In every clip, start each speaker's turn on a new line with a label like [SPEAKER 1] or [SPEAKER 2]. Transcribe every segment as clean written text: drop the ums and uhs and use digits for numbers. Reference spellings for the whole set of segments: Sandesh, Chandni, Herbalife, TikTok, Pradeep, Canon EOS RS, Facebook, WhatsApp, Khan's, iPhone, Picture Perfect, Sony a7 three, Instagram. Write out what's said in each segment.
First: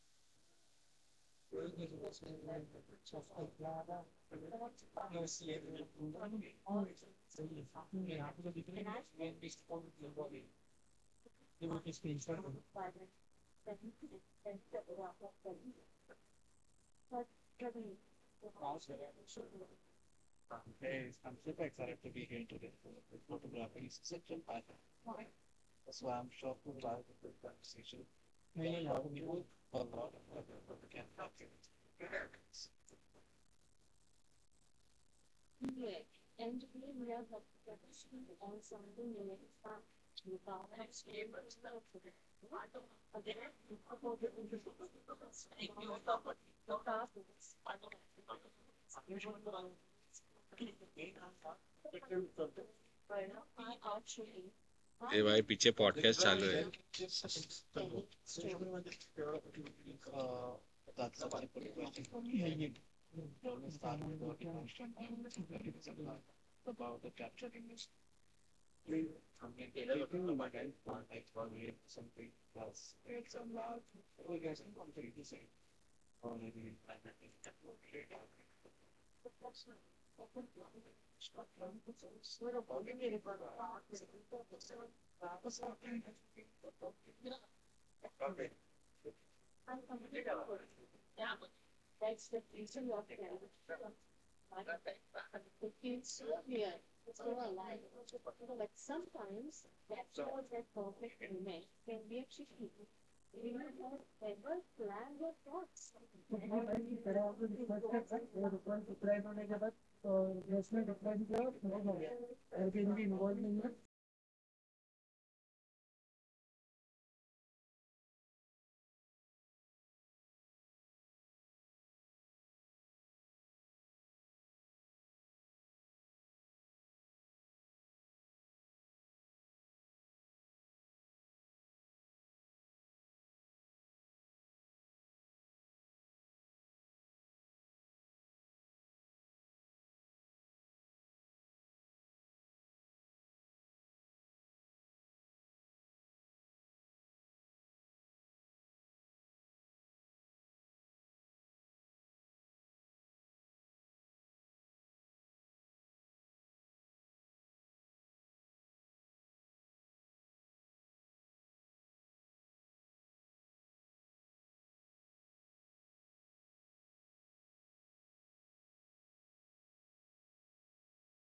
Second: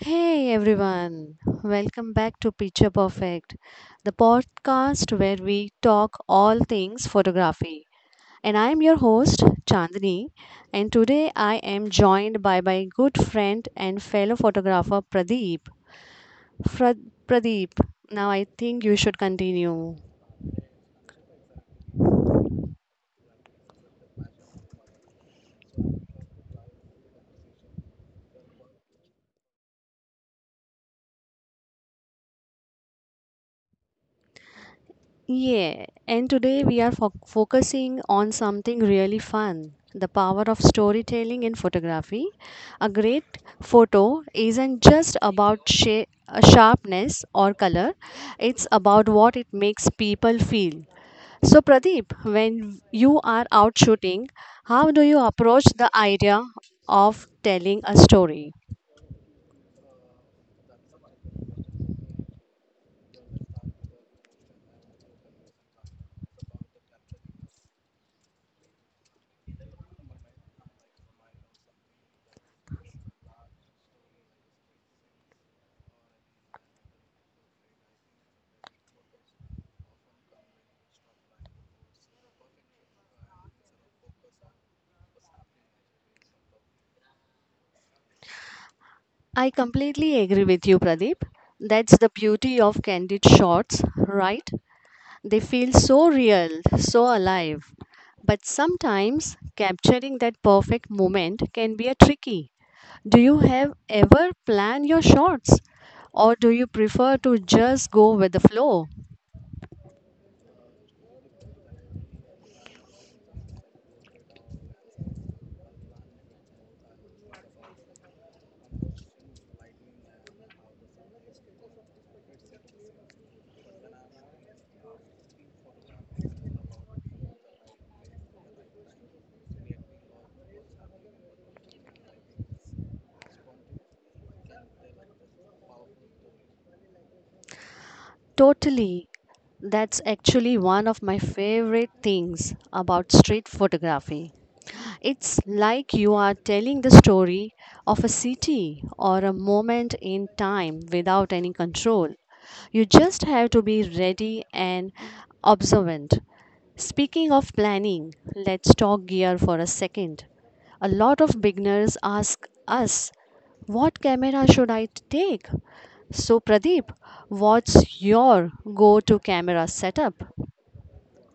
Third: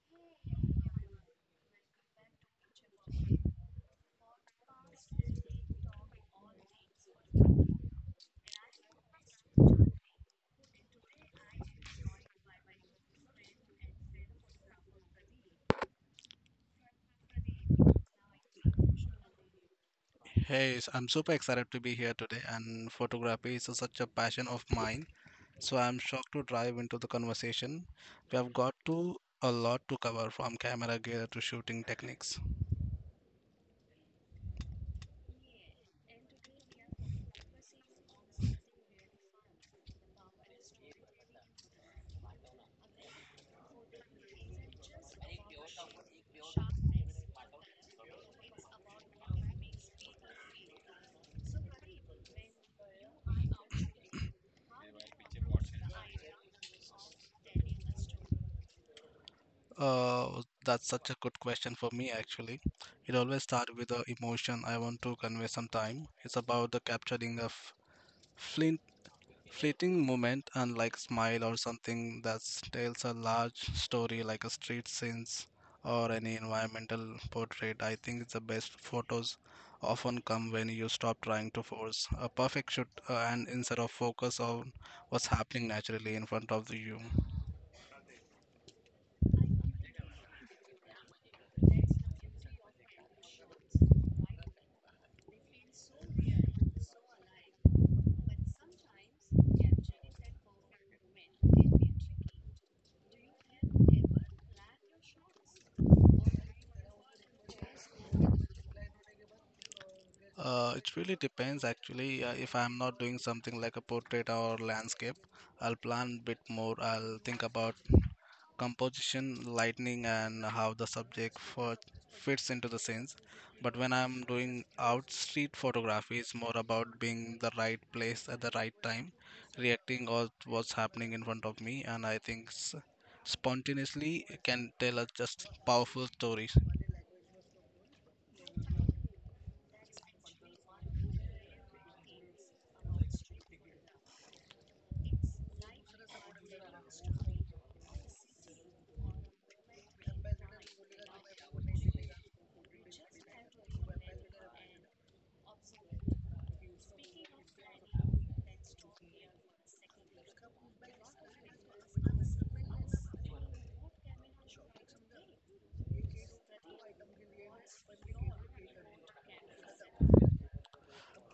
[SPEAKER 1] Hey everyone, welcome back to Picture Perfect, the podcast where we talk all things photography. And I am your host, Chandni, and today I am joined by my good friend and fellow photographer Pradeep. Fra- Pradeep, now I think you should continue.
[SPEAKER 2] I'm super excited to be here today, and photography is such a passion of mine. So I'm shocked to dive into the conversation. We have got to a lot to cover from camera gear to shooting techniques.
[SPEAKER 1] Yeah, and today we are focusing on something really fun, the power of storytelling in photography. A great photo isn't just about sharpness or color, it's about what it makes people feel. So, Pradeep, when you are out shooting, how do you
[SPEAKER 3] ए भाई
[SPEAKER 1] approach
[SPEAKER 3] पीछे
[SPEAKER 1] the
[SPEAKER 3] podcast
[SPEAKER 1] idea
[SPEAKER 3] चालू है
[SPEAKER 1] of telling a story?
[SPEAKER 2] That's such a good question for me, actually. It always starts with the emotion I want to convey sometime. It's about the capturing of flint fleeting moment, unlike smile or something that tells a large story like a street scenes or any environmental portrait. I think the best photos often come when you stop trying to force a perfect shoot and instead of focus on what's happening naturally in front of the you.
[SPEAKER 1] I completely agree with you, Pradeep. That's the beauty of candid shots, right? They feel so real, so alive. But sometimes capturing that perfect moment can be a tricky. Do you have ever planned your shots, or do you prefer to just go with the flow?
[SPEAKER 2] It really depends actually. If I'm not doing something like a portrait or landscape, I'll plan a bit more. I'll think about composition, lighting, and how the fits into the scenes. But when I'm doing out street photography, it's more about being the right place at the right time, reacting or what's happening in front of me, and I think spontaneously can tell us just powerful stories.
[SPEAKER 1] Totally. That's actually one of my favorite things about street photography. It's like you are telling the story of a city or a moment in time without any control. You just have to be ready and observant. Speaking of planning, let's talk gear for a second. A lot of beginners ask us, what camera should I take? So, Pradeep, what's your go to camera setup?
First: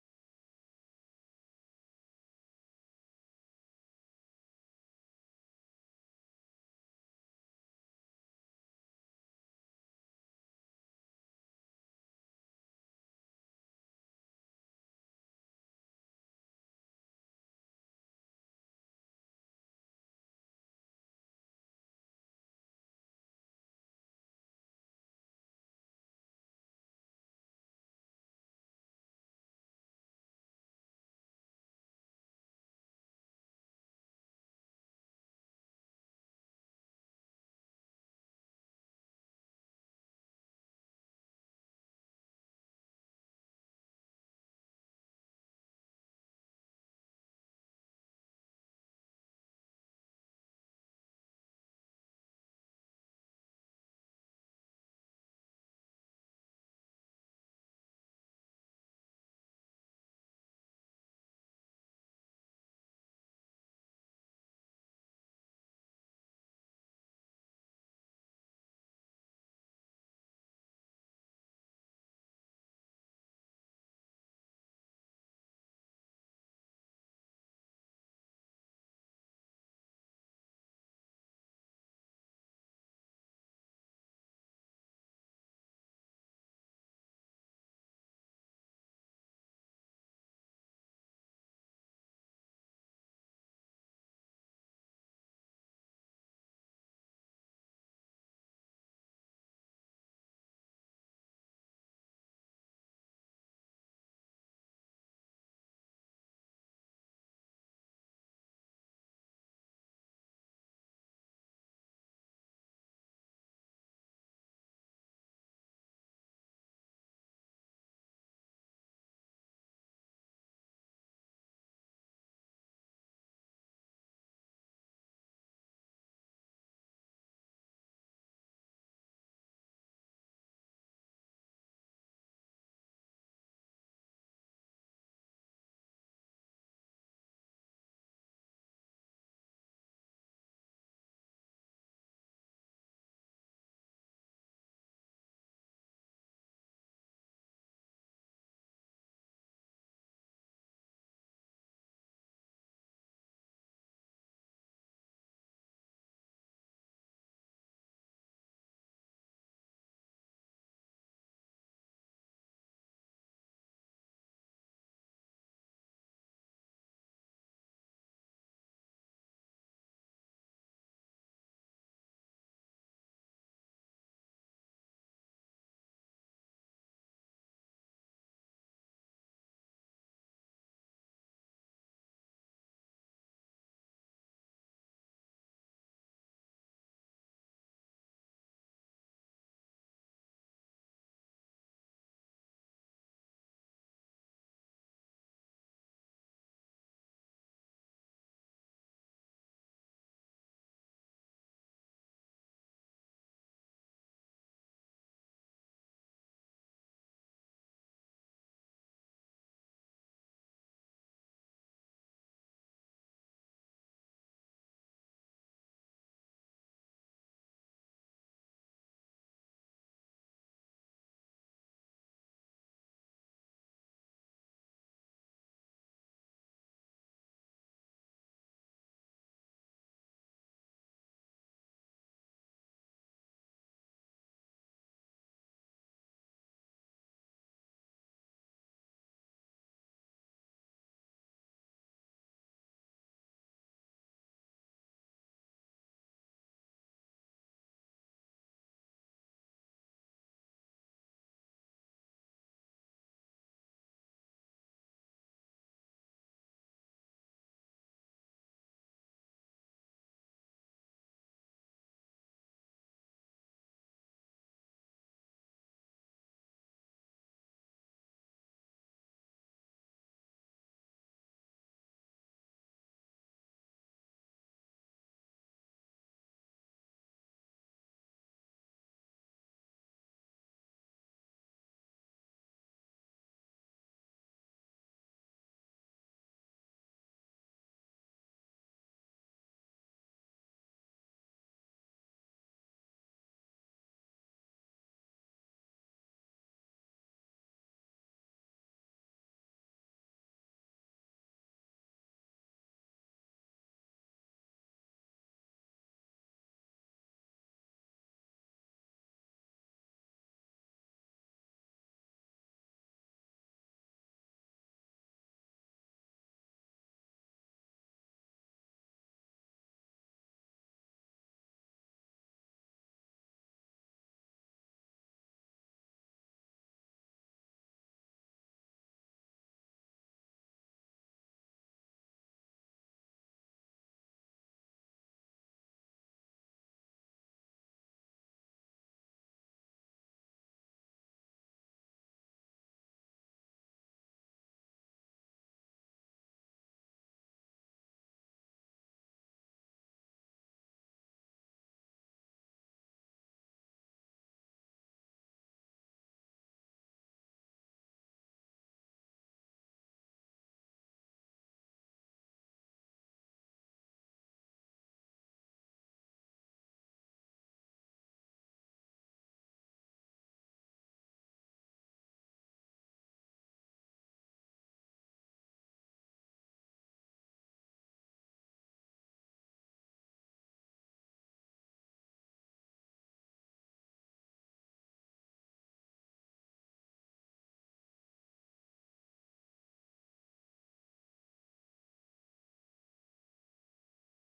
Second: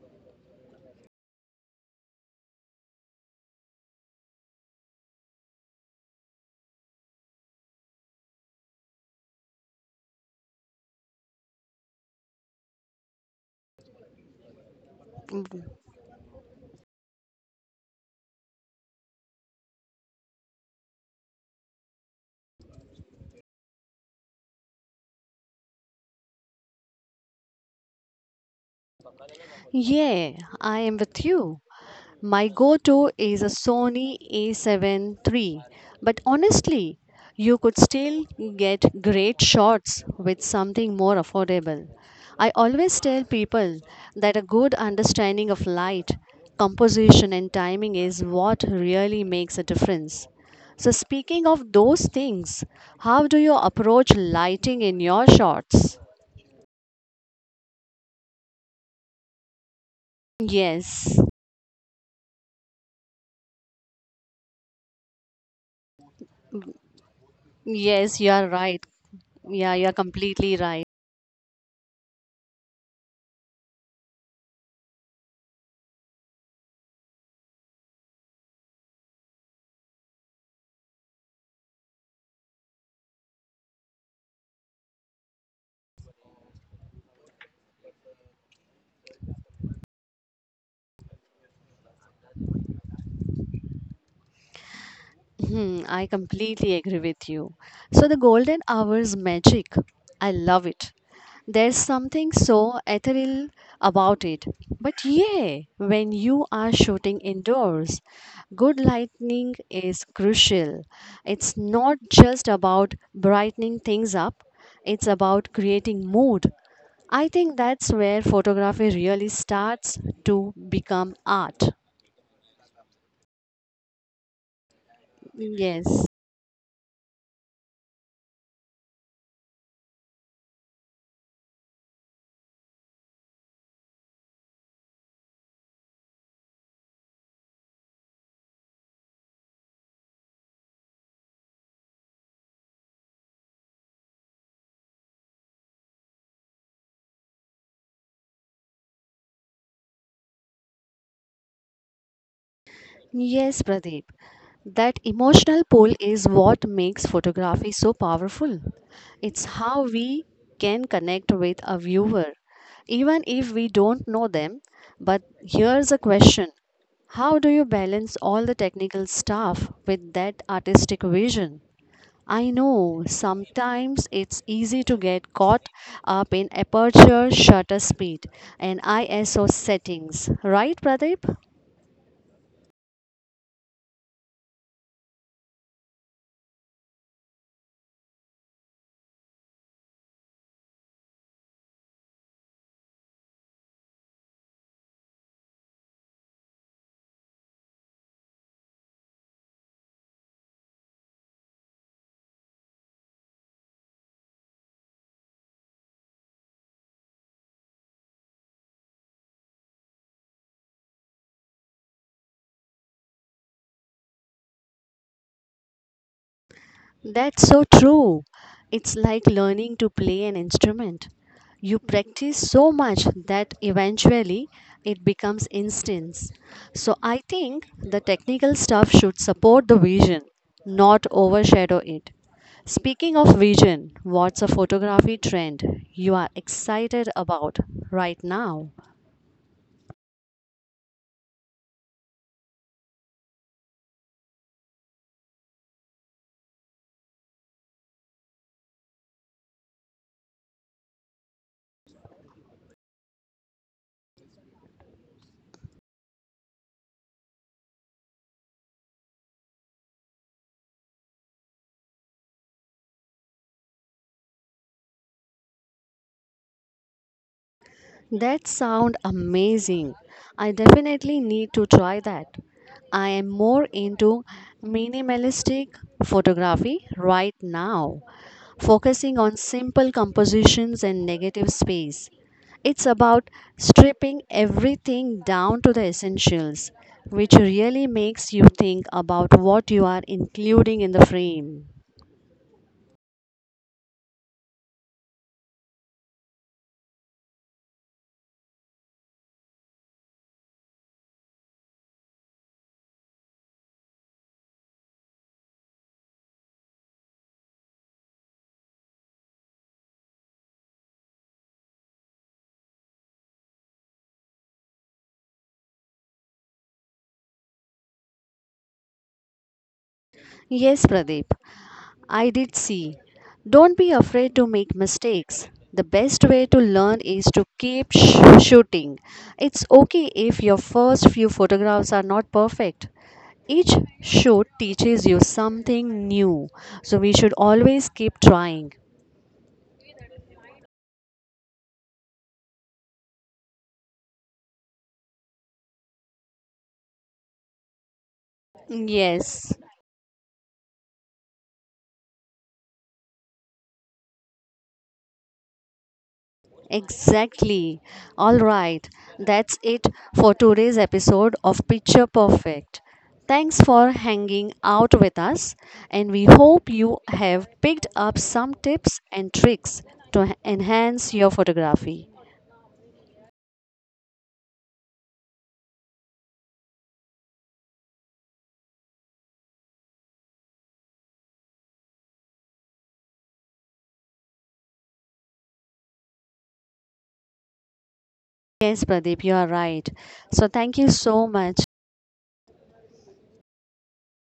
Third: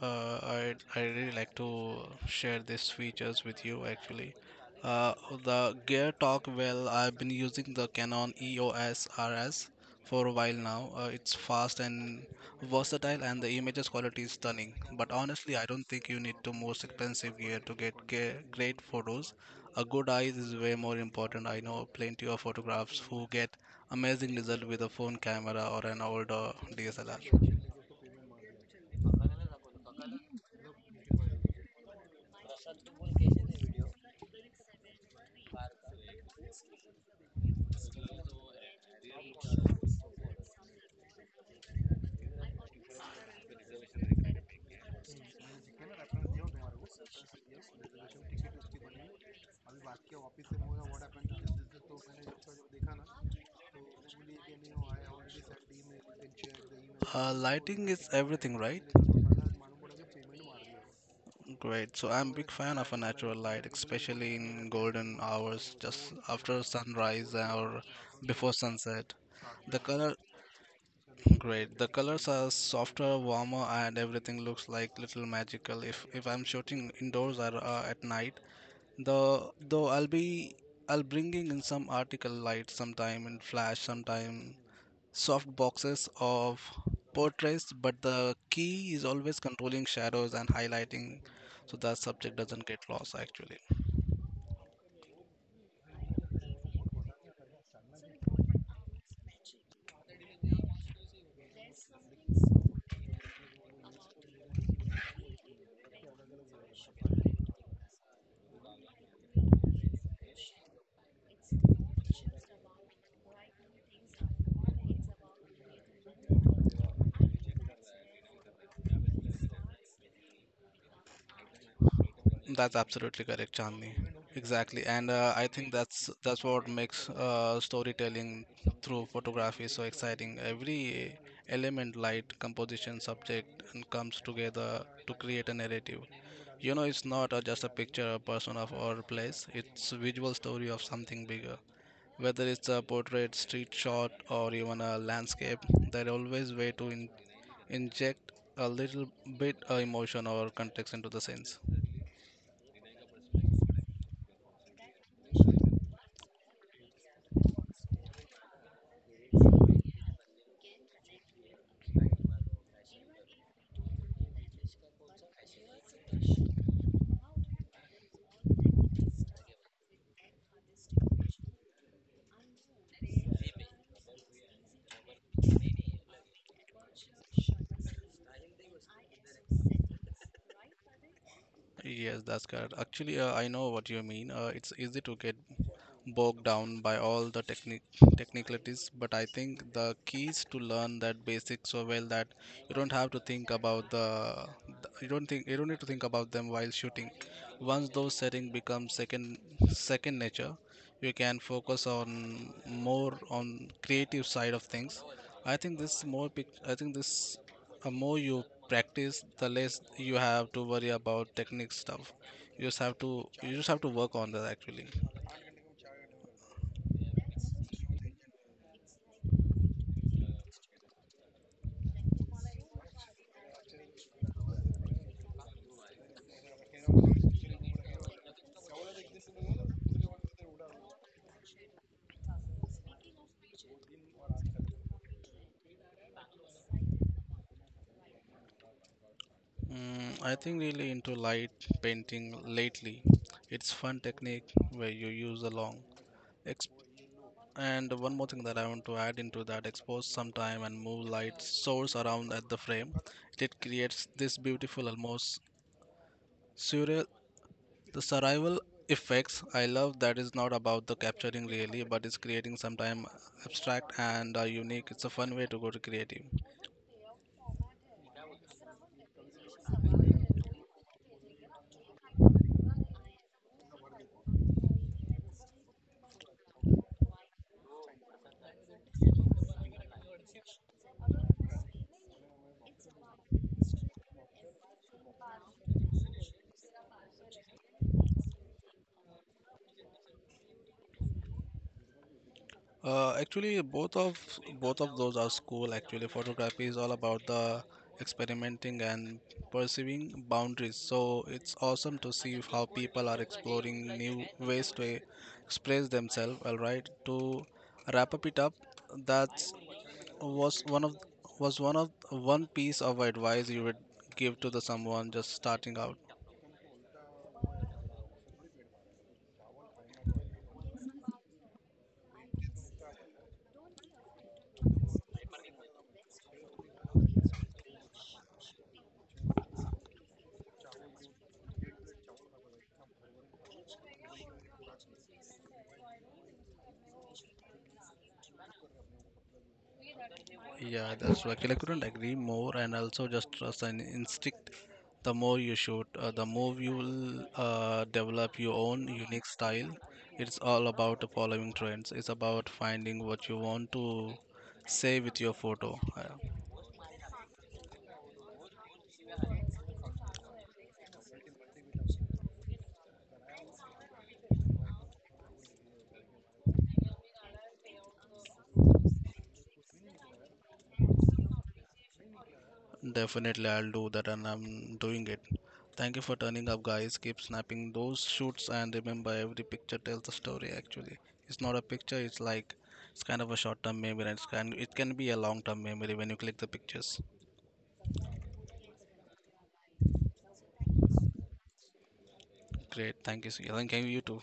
[SPEAKER 2] I really like to share these features with you actually. Uh, the Gear Talk, well, I've been using the Canon EOS RS for a while now. It's fast and versatile, and the images quality is stunning. But honestly, I don't think you need the most expensive gear to get great photos. A good eye is way more important. I know plenty of photographers who get amazing results with a phone camera or an older DSLR.
[SPEAKER 1] Yeah, I am with you. My go to is a Sony a7 three, but honestly, you could still get great shots with something more affordable. I always tell people that a good understanding of light, composition, and timing is what really makes a difference. So, speaking of those things, how do you approach lighting in your shots?
[SPEAKER 2] Lighting is everything, right?
[SPEAKER 1] Yes,
[SPEAKER 2] Great. So I'm a big fan of a natural light, especially in golden hours, just after sunrise or
[SPEAKER 1] yes, you are
[SPEAKER 2] before
[SPEAKER 1] right.
[SPEAKER 2] sunset.
[SPEAKER 1] Yeah,
[SPEAKER 2] The
[SPEAKER 1] you are
[SPEAKER 2] color,
[SPEAKER 1] completely right.
[SPEAKER 2] great. The colors are softer, warmer, and everything looks like little magical. If I'm shooting indoors or at night, though I'll bringing in some article light sometime and flash sometime soft boxes of portraits, but the key is always controlling shadows and highlighting so that subject doesn't get lost actually.
[SPEAKER 1] Hmm, I completely agree with you. So, the golden hour's magic, I love it. There's something so ethereal about it. But yeah, when you are shooting indoors, good lighting is crucial. It's not just about brightening things up, it's about creating mood. I think that's where photography really starts to become art.
[SPEAKER 2] That's absolutely correct, Chandni. Exactly, and I
[SPEAKER 1] Mm,
[SPEAKER 2] think
[SPEAKER 1] yes.
[SPEAKER 2] that's what makes storytelling through photography so exciting. Every element, light, composition, subject, and comes together to create a narrative. You know, it's not just a picture, a person, of or a place. It's a visual story of something bigger. Whether it's a portrait, street shot, or even a landscape, there are always way to inject a little bit of emotion or context into the scenes.
[SPEAKER 1] Yes, Pradeep. That emotional pull is what makes photography so powerful. It's how we can connect with a viewer, even if we don't know them. But here's a question: how do you balance all the technical stuff with that artistic vision? I know sometimes it's easy to get caught up in aperture, shutter speed, and ISO settings, right, Pradeep?
[SPEAKER 2] Yes, that's correct. Actually, I know what you mean. It's easy to get bogged down by all the technicalities, but I think the key is to learn that basic so well that you don't have to think about the you don't think you don't need to think about them while shooting. Once those settings become second nature, you can focus on more on creative side of things. I think this the more you practice, the less you have to worry about technique stuff. You just have to you just have to work on that actually.
[SPEAKER 1] That's so true. It's like learning to play an instrument. You practice so much that eventually it becomes instincts. So I think the technical stuff should support the vision, not overshadow it. Speaking of vision, what's a photography trend you are excited about right now?
[SPEAKER 2] Mm, I think really into light painting lately. It's fun technique where you use a long. Exp- and one more thing that I want to add into that expose some time and move light source around at the frame. It creates this beautiful almost surreal The survival effects I love that is not about the capturing really, but it's creating sometime abstract and unique. It's a fun way to go to creative.
[SPEAKER 1] That sound amazing. I definitely need to try that. I am more into minimalistic photography right now, focusing on simple compositions and negative space. It's about stripping everything down to the essentials, which really makes you think about what you are including in the frame.
[SPEAKER 2] Actually, both of those are cool. Actually, photography is all about the experimenting and perceiving boundaries. So it's awesome to see how people are exploring new ways to express themselves. All right, to wrap up it up, that's was one of was one of one piece of advice you would give to the someone just starting out.
[SPEAKER 1] Yes, Pradeep. I did see. Don't be afraid to make mistakes. The best way to learn is to keep shooting. It's okay if your first few photographs are not perfect. Each shoot teaches you something new, so we should always keep trying.
[SPEAKER 2] Yeah, that's right, I couldn't agree more, and also just trust an instinct. The more you shoot, the more you will develop your own unique
[SPEAKER 1] Yes.
[SPEAKER 2] style. It's all about following trends, it's about finding what you want to say with your photo.
[SPEAKER 1] Exactly. All right. That's it for today's episode of Picture Perfect. Thanks for hanging out with us, and we hope you have picked up some tips and tricks to enhance your photography.
[SPEAKER 2] Definitely, I'll do that and I'm doing it. Thank you for turning up, guys. Keep snapping those shoots and remember every picture tells a story actually. It's not a picture, it's like it's kind of a short term memory and it's kind it can be a long term memory when you click the pictures.
[SPEAKER 1] Yes, Pradeep, you are right. So, thank you so much.
[SPEAKER 2] Great, thank you, Sujal, and thank you too.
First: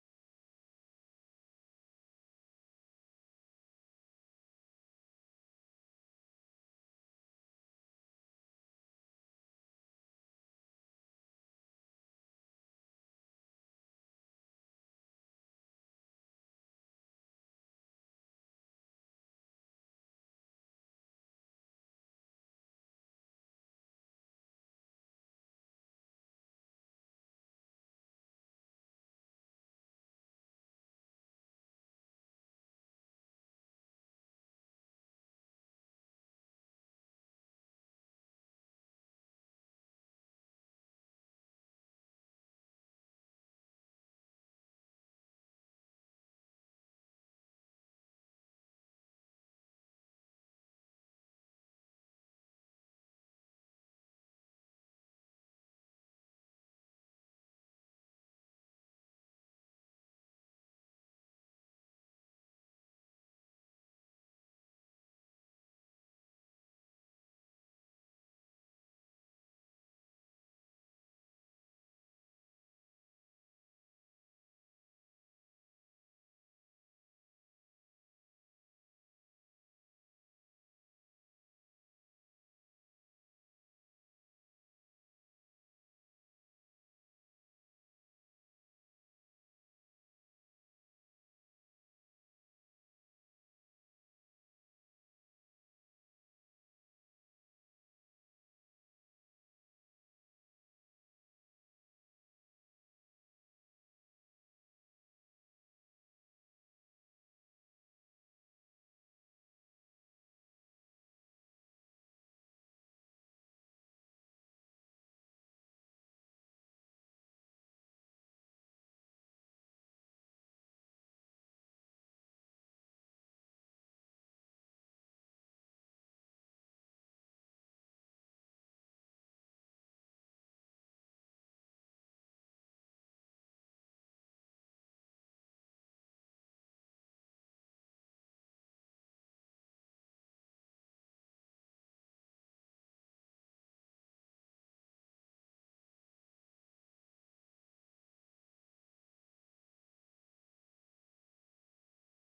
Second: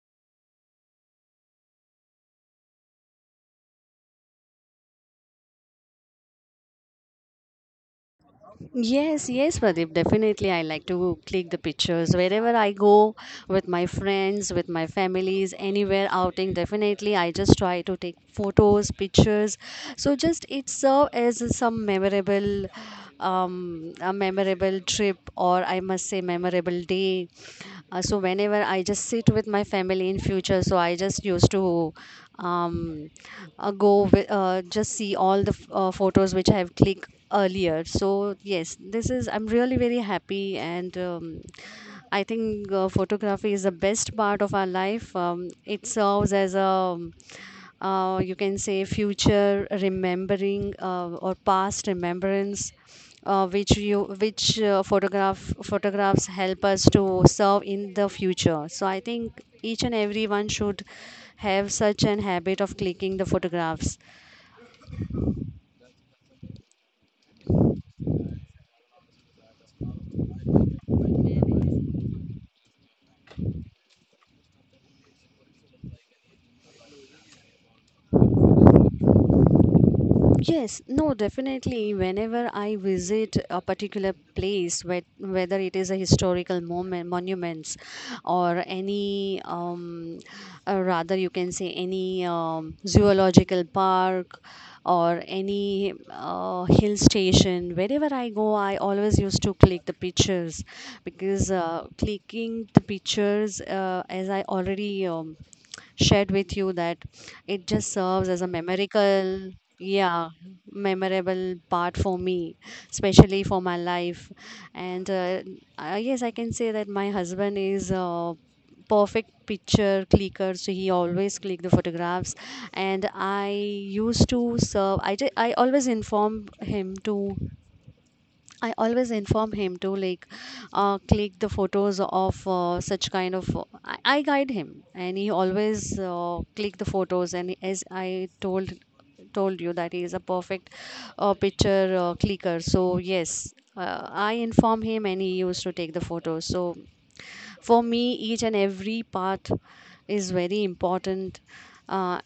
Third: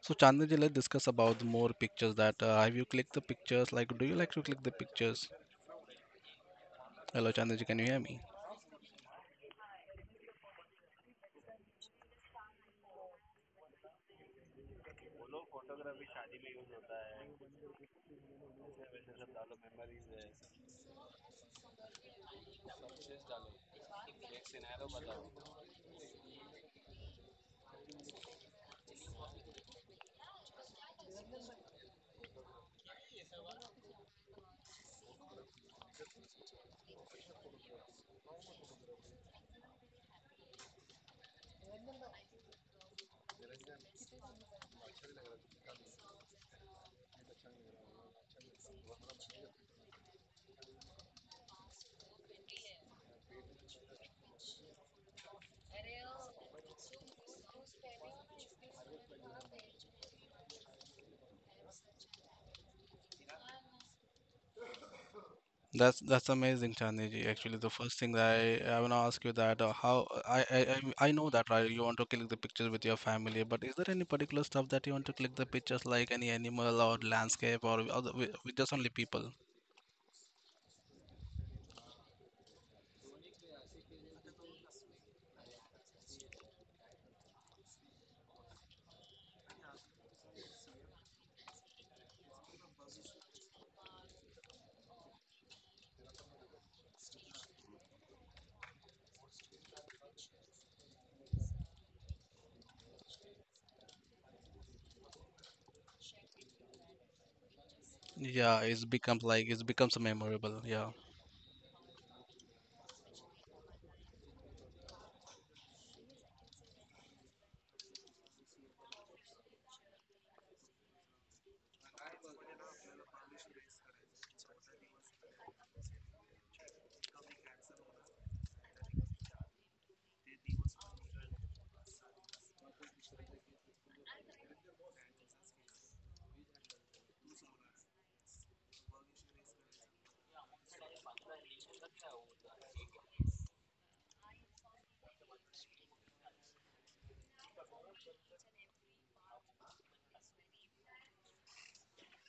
[SPEAKER 2] So Chandni ji, let's discuss about more pictures that have you clicked the pictures? Like do you like to click the pictures? Hello Chandni ji, can you hear me?
[SPEAKER 1] Yes, yes, Pradeep, definitely. I like to click the pictures wherever I go with my friends, with my families, anywhere outing. Definitely, I just try to take photos, pictures. So, just it serve as some memorable, a memorable trip, or I must say, memorable day. So, whenever I just sit with my family in future, so I just used to um, go with, just see all the photos which I have clicked earlier. So yes, this is I'm really very happy, and I think photography is the best part of our life. It serves as a you can say future remembering or past remembrance which you which photographs help us to serve in the future. So I think each and everyone should have such an habit of clicking the photographs.
[SPEAKER 2] That's amazing, Chandni. Actually, the first thing that I want to ask you that how I know that right, you want to click the pictures with your family, but is there any particular stuff that you want to click the pictures like any animal or landscape or other with just only people?
[SPEAKER 1] Yes, no, definitely. Whenever I visit a particular place, whether it is a historical moment, monuments, or any, rather you can say any zoological park or any hill station, wherever I go, I always used to click the pictures, because clicking the pictures, as I already shared with you that it just serves as a
[SPEAKER 2] Yeah, it's becomes like
[SPEAKER 1] memorable,
[SPEAKER 2] it becomes
[SPEAKER 1] yeah,
[SPEAKER 2] memorable. Yeah.
[SPEAKER 1] memorable part for me, especially for my life. And Yes, I can say that my husband is a perfect picture clicker, so he always click the photographs. And I used to serve, I always inform him to like click the photos of such kind of. I guide him, and he always click the photos. And as I told you that he is a perfect picture clicker. So yes, I inform him, and he used to take the photos. So for me each and every part is very important, uh,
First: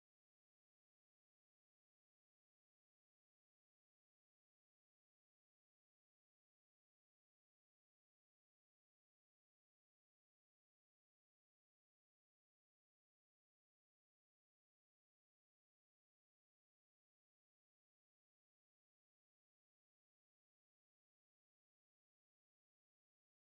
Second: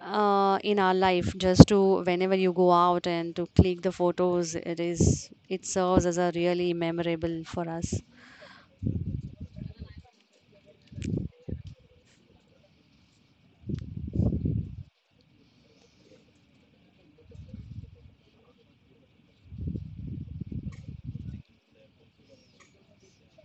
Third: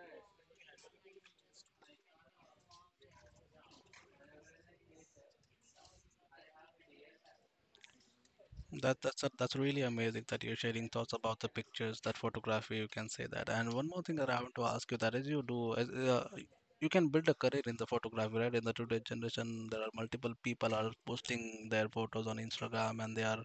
[SPEAKER 1] in our life. Just to whenever you go out and to click the photos, it is, it serves as a really memorable for us.
[SPEAKER 2] That's really amazing that you're sharing thoughts about the pictures, that photography. You can say that. And one more thing that I want to ask you that is you do as you can build a career in the photography, right? In the today generation, there are multiple people are posting their photos on Instagram, and they are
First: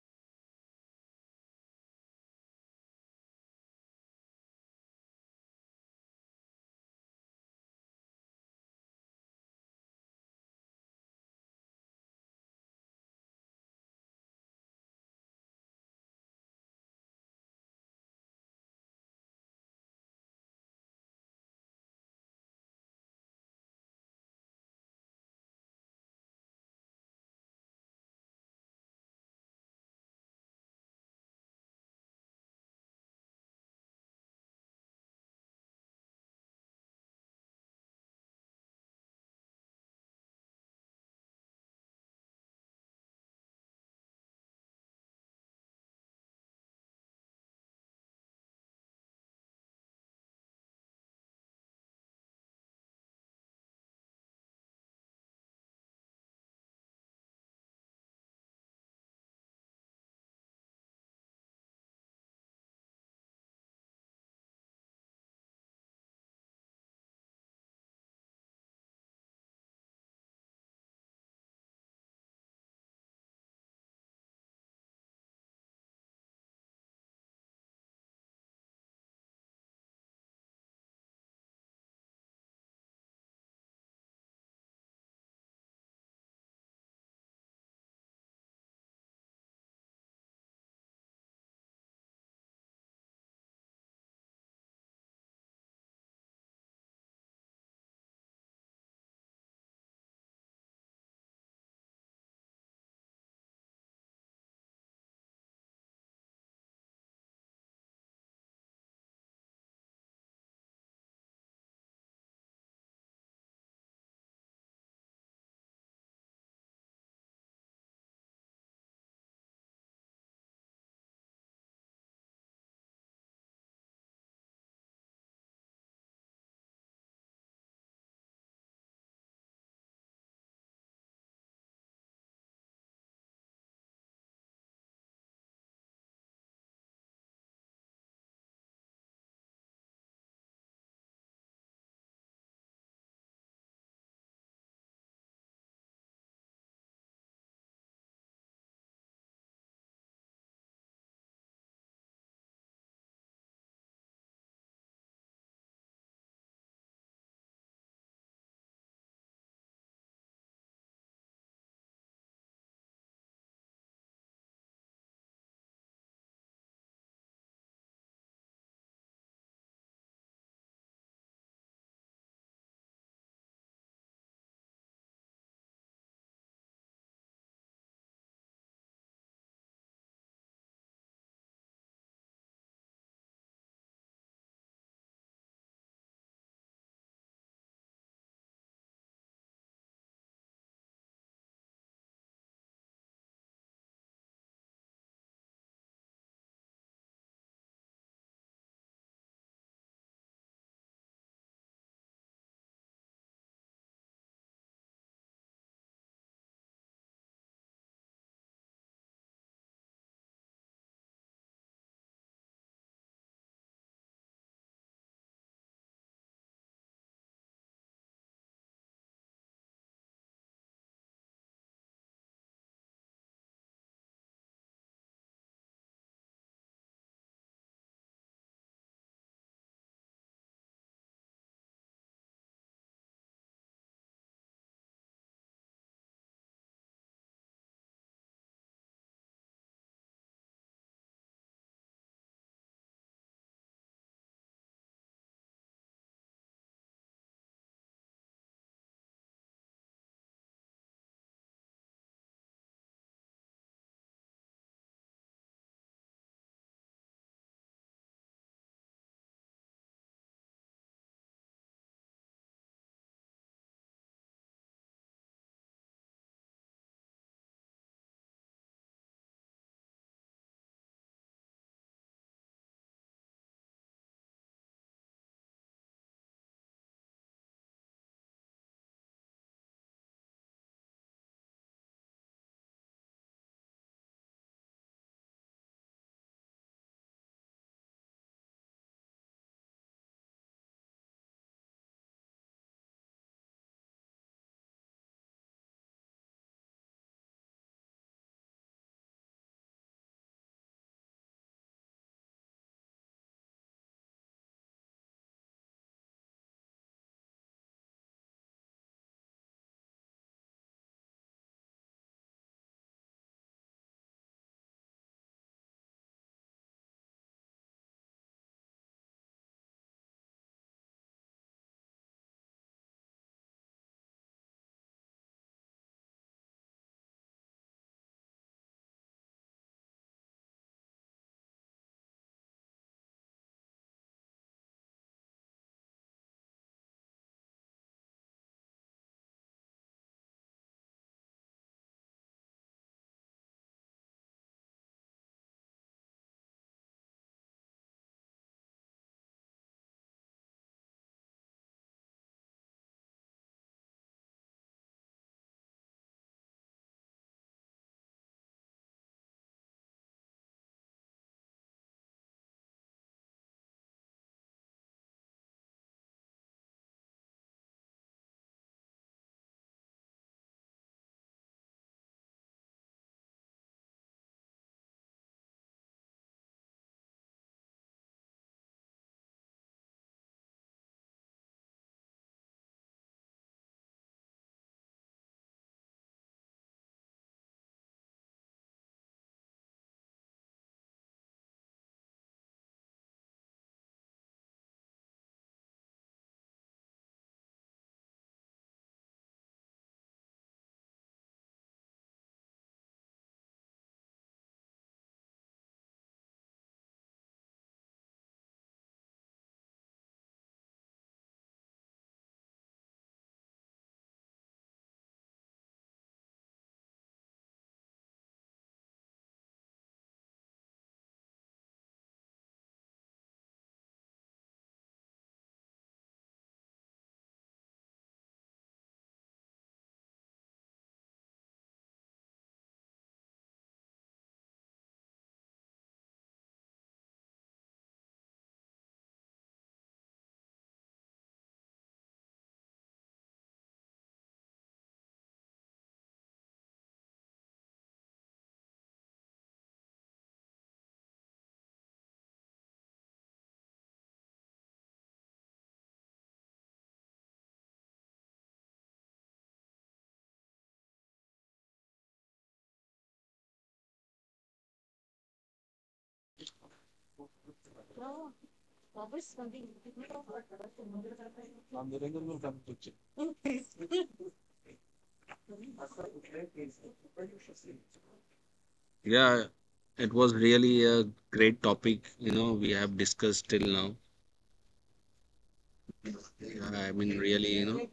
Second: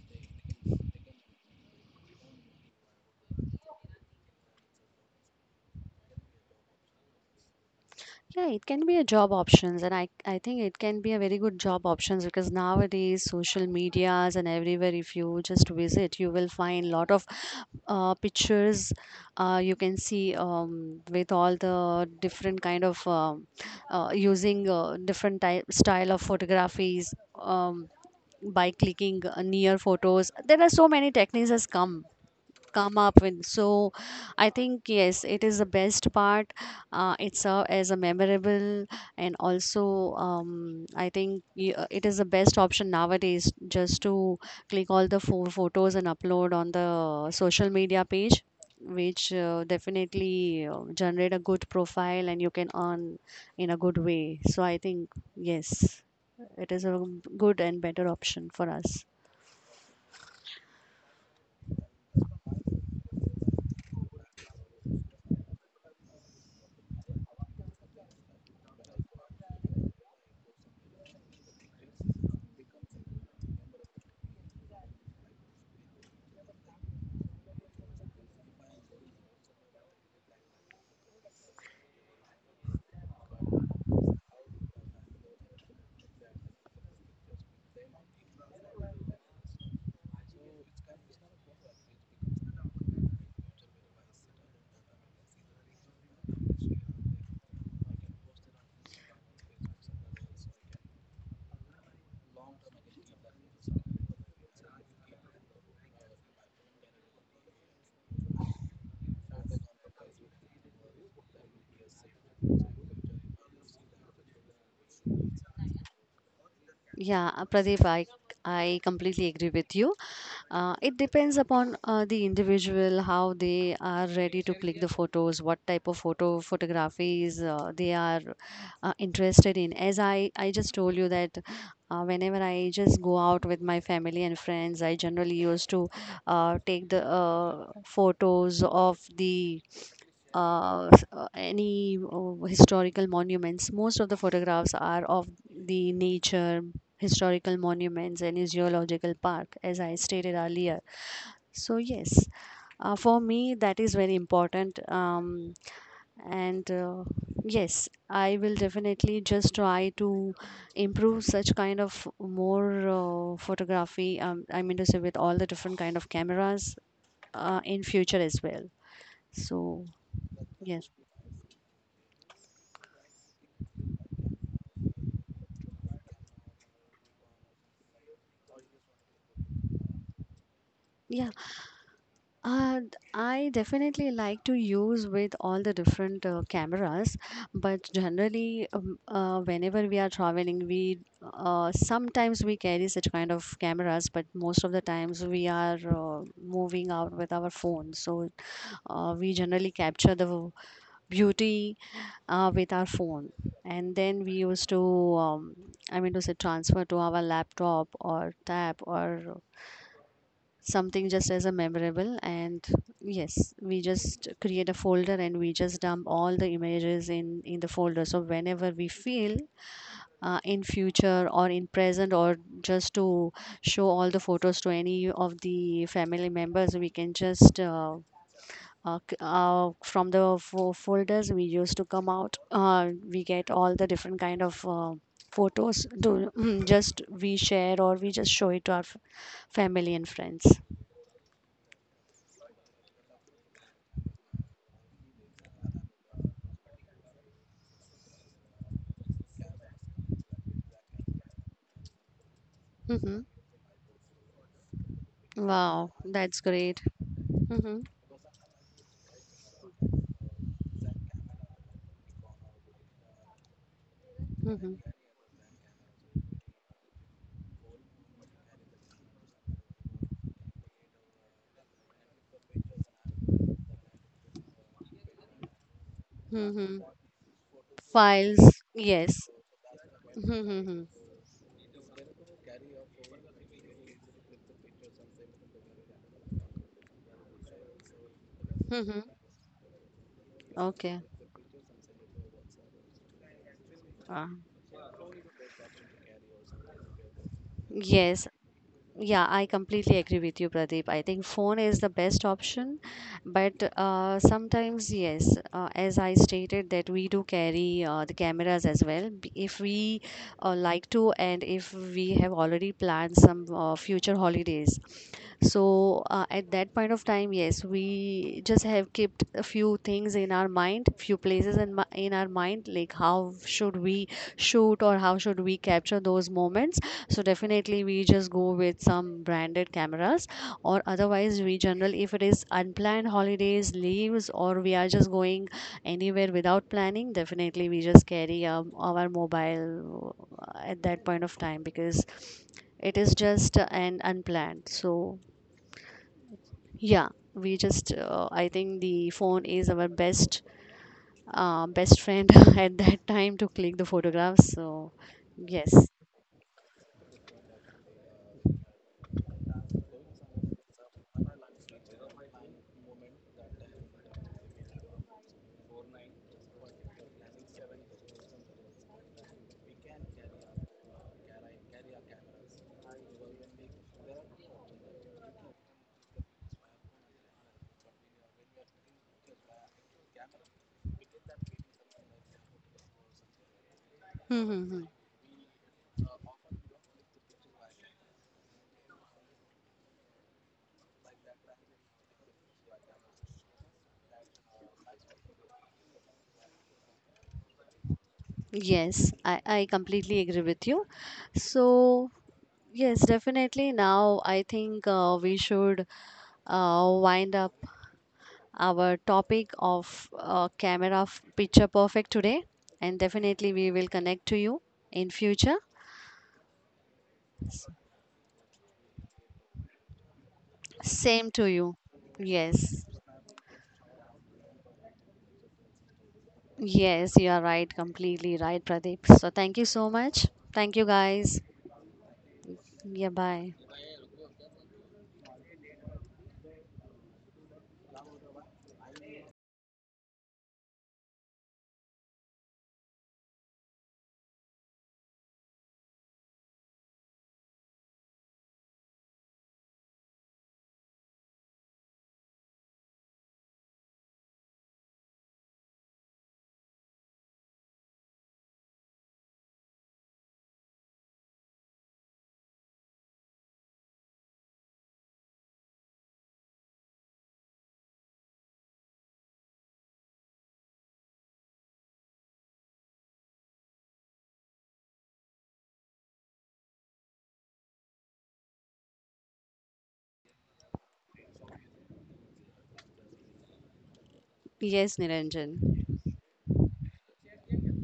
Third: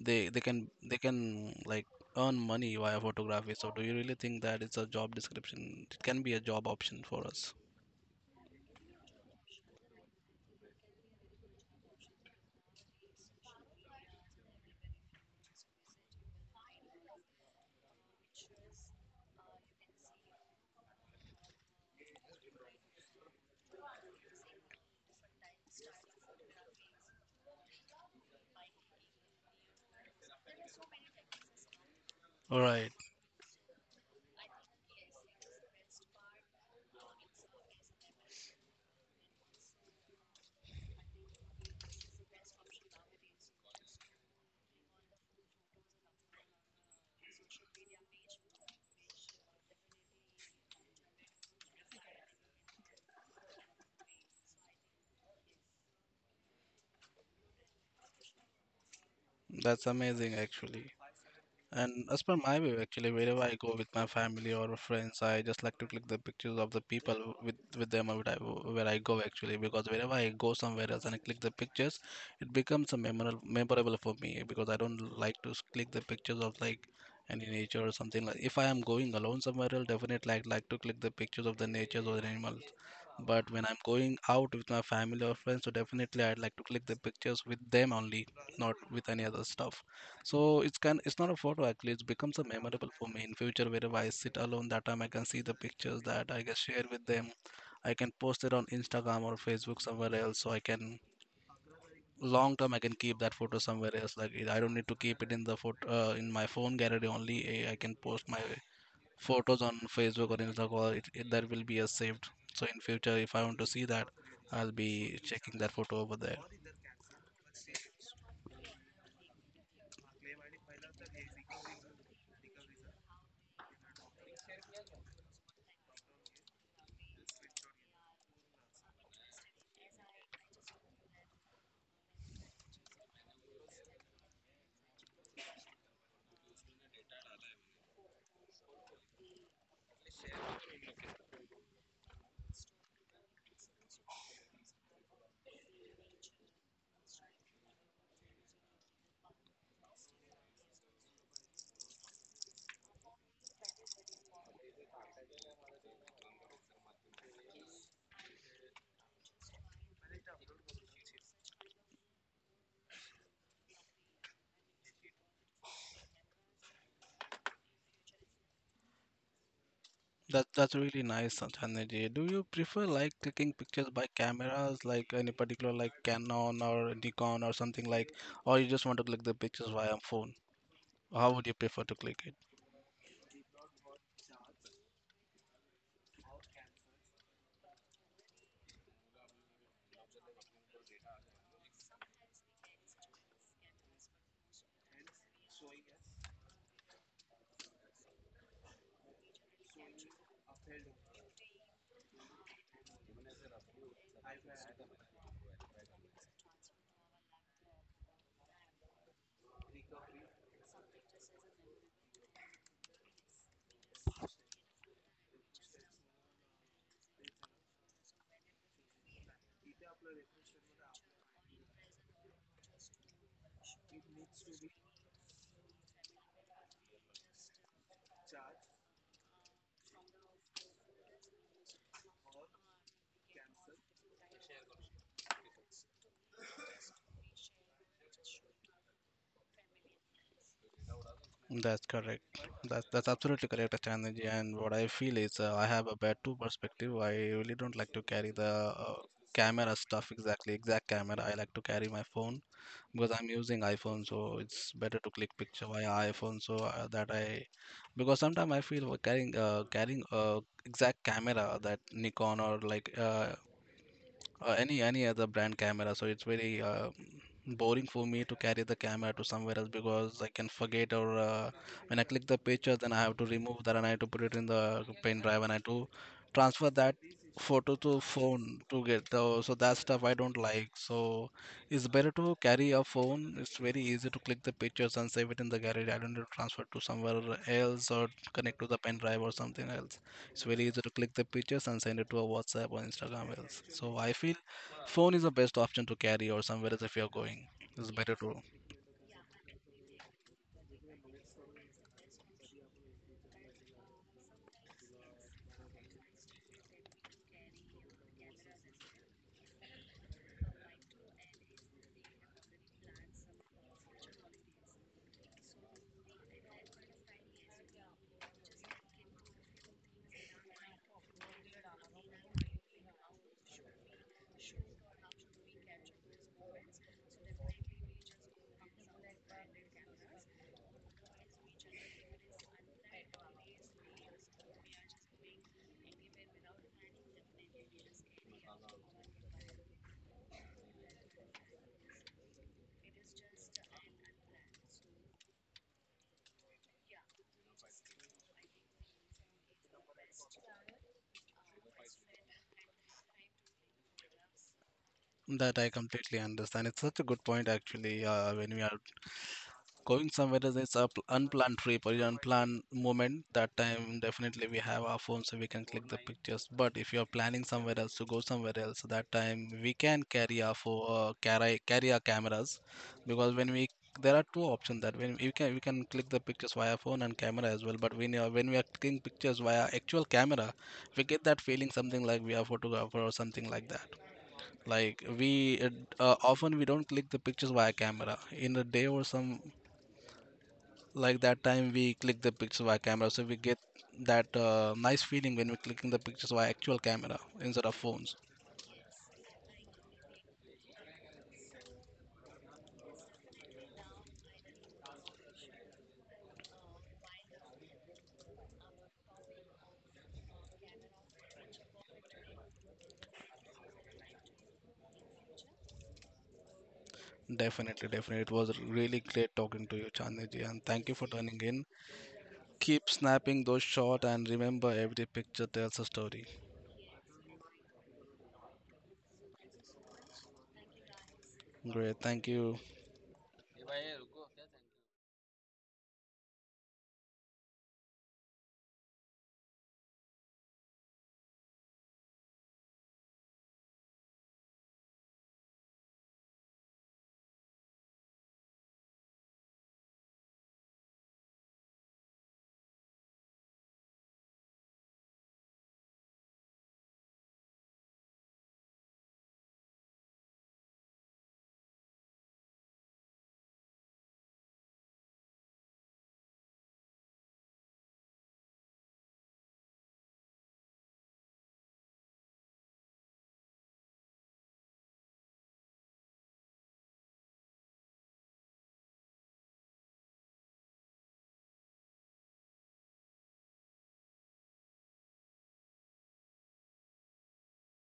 [SPEAKER 2] they can like earn money via photography. So do you really think that it's a job description? It can be a job option for us.
[SPEAKER 1] Yeah, it can be a job options, and I think it can be a very good job options, because nowadays social medias and everywhere, if you just visit, you will find lot of pictures. You can see, with all the different kind of using different type style of photographies, um, by clicking near photos. There are so many techniques has come
[SPEAKER 2] All right,
[SPEAKER 1] come up with. So I think yes, it is the best part, it's a, as a memorable, and also I think it is the best option nowadays just to click all the four photos and upload on the social media page, which definitely generate a good profile, and you can earn in a good way. So I think, yes, it is a good and better option for us.
[SPEAKER 2] that's amazing actually. And as per my view, actually, wherever I go with my family or friends, I just like to click the pictures of the people with them where I go actually, because wherever I go somewhere else and I click the pictures, it becomes a memorable for me because I don't like to click the pictures of like any nature or something like. If I am going alone somewhere else, definitely I like to click the pictures of the natures or the animals. But when I'm going out with my family or friends, so definitely I'd like to click the pictures with them only, not with any other stuff. So it's can it's not a photo actually, it becomes a memorable for me in future wherever I sit alone that time I can see the pictures that I can share with them. I can post it on Instagram or Facebook somewhere else so I can long term I can keep that photo somewhere else. Like it- I don't need to keep it in the photo in my phone gallery only. Eh, I can post my photos on Facebook or Instagram. That will be a saved. So in future if I want to see that, I'll be checking that photo over there.
[SPEAKER 1] Yeah, Pradeep, I completely agree with you. It depends upon the individual, how they are ready to click the photos, what type of photographies they are interested in. As I just told you that whenever I just go out with my family and friends, I generally used to take the photos of the any historical monuments. Most of the photographs are of the nature, historical monuments, any zoological park, as I stated earlier. So, yes, for me, that is very important. And yes, I will definitely just try to improve such kind of more photography. I mean to say, with all the different kind of cameras in future as well. So,
[SPEAKER 2] That's
[SPEAKER 1] yes,
[SPEAKER 2] really nice, Sanjay. Do you prefer like taking pictures by cameras, like any particular like Canon or Nikon or something like, or you just want to click the pictures via phone?
[SPEAKER 1] yeah.
[SPEAKER 2] How would you prefer to click it?
[SPEAKER 1] I definitely like to use with all the different cameras, but generally, whenever we are traveling, we sometimes we carry such kind of cameras, but most of the times we are moving out with our phone. So we generally capture the beauty with our phone, and then we used to, um, I mean, to say transfer to our laptop or tab or something, just as a memorable. And yes, we just create a folder, and we just dump all the images in the folder. So whenever we feel in future or in present, or just to show all the photos to any of the family members, we can just from the folders we used to come out, we get all the different kind of photos to just we share or we just show it to our family and friends.
[SPEAKER 2] That's correct. That's absolutely correct, Sanjay. And what I feel is I have a bad two perspective. I really don't like to carry the uh, camera stuff exact camera. I like to carry my phone because
[SPEAKER 1] Hmm.
[SPEAKER 2] I'm using iPhone, so it's better to click picture
[SPEAKER 1] Wow,
[SPEAKER 2] via
[SPEAKER 1] that's
[SPEAKER 2] iPhone. So
[SPEAKER 1] great. Mm-hmm,
[SPEAKER 2] because sometimes I feel we're carrying exact camera that Nikon or like
[SPEAKER 1] mm-hmm,
[SPEAKER 2] any other brand camera, so it's very boring for me to carry the camera to somewhere else because I can forget or when I click the picture then I have to remove that and I have to put it in the pen drive and I have to transfer
[SPEAKER 1] mm-hmm.
[SPEAKER 2] that photo to
[SPEAKER 1] Files,
[SPEAKER 2] phone to get
[SPEAKER 1] yes.
[SPEAKER 2] the, so that stuff I don't like.
[SPEAKER 1] Mm-hmm,
[SPEAKER 2] So it's better to carry a phone. It's very easy to click the pictures and save it in the gallery. I don't need to transfer to somewhere else or connect to the
[SPEAKER 1] mm-hmm.
[SPEAKER 2] pen drive or something else. It's very easy to
[SPEAKER 1] Okay.
[SPEAKER 2] click the pictures and send it to a WhatsApp or Instagram else. So I
[SPEAKER 1] Uh,
[SPEAKER 2] feel phone is the best option to carry or somewhere else if you're going. It's better
[SPEAKER 1] yes.
[SPEAKER 2] to
[SPEAKER 1] Yeah, I completely agree with you, Pradeep. I think phone is the best option, but sometimes yes, as I stated that we do carry the cameras as well. If we like to, and if we have already planned some future holidays. So at that point of time, yes, we just have kept a few things in our mind, few places in our mind, like how should we shoot or how should we capture those moments, so definitely we just go with some branded cameras, or otherwise we general if it is unplanned holidays leaves or we are just going anywhere without planning, definitely we just carry our mobile at that point of time because it is just an unplanned. So yeah, we just I think the phone is our best friend at that time to click the photographs. So
[SPEAKER 2] that I
[SPEAKER 1] yes.
[SPEAKER 2] completely understand. It's such a good point actually when we are going somewhere is it's a unplanned trip or an unplanned moment. That time definitely we have our phone so we can click the pictures. But if you're planning somewhere else to go somewhere else, that time we can carry our phone, carry our cameras, because when we there are two options that when you can we can click the pictures via phone and camera as well. But when we are clicking pictures via actual camera, we get that feeling something like we are photographer or something like that. Like we often we don't click the pictures via camera. In a day or some like that time we click the pictures via camera, so we get that nice feeling when we're clicking the pictures via actual camera instead of phones.
[SPEAKER 1] Yes, I completely agree with you. So, yes, definitely. Now, I think we should wind up our topic of picture perfect today. And definitely, we will connect to you in future.
[SPEAKER 2] Definitely, it was really great talking to you, Chandni Ji, and thank you for
[SPEAKER 1] Same
[SPEAKER 2] tuning
[SPEAKER 1] to
[SPEAKER 2] in.
[SPEAKER 1] you. Yes,
[SPEAKER 2] Keep snapping those shots, and remember, every picture tells a story.
[SPEAKER 1] yes, you are right. Completely right, Pradeep. So, thank you so much. Thank you, guys.
[SPEAKER 2] Great, thank you.
[SPEAKER 1] Yeah, bye.
[SPEAKER 3] Yeah it was really a great topic you know we have discuss till now
[SPEAKER 1] Yes, Niranjan.
[SPEAKER 3] I mean really you know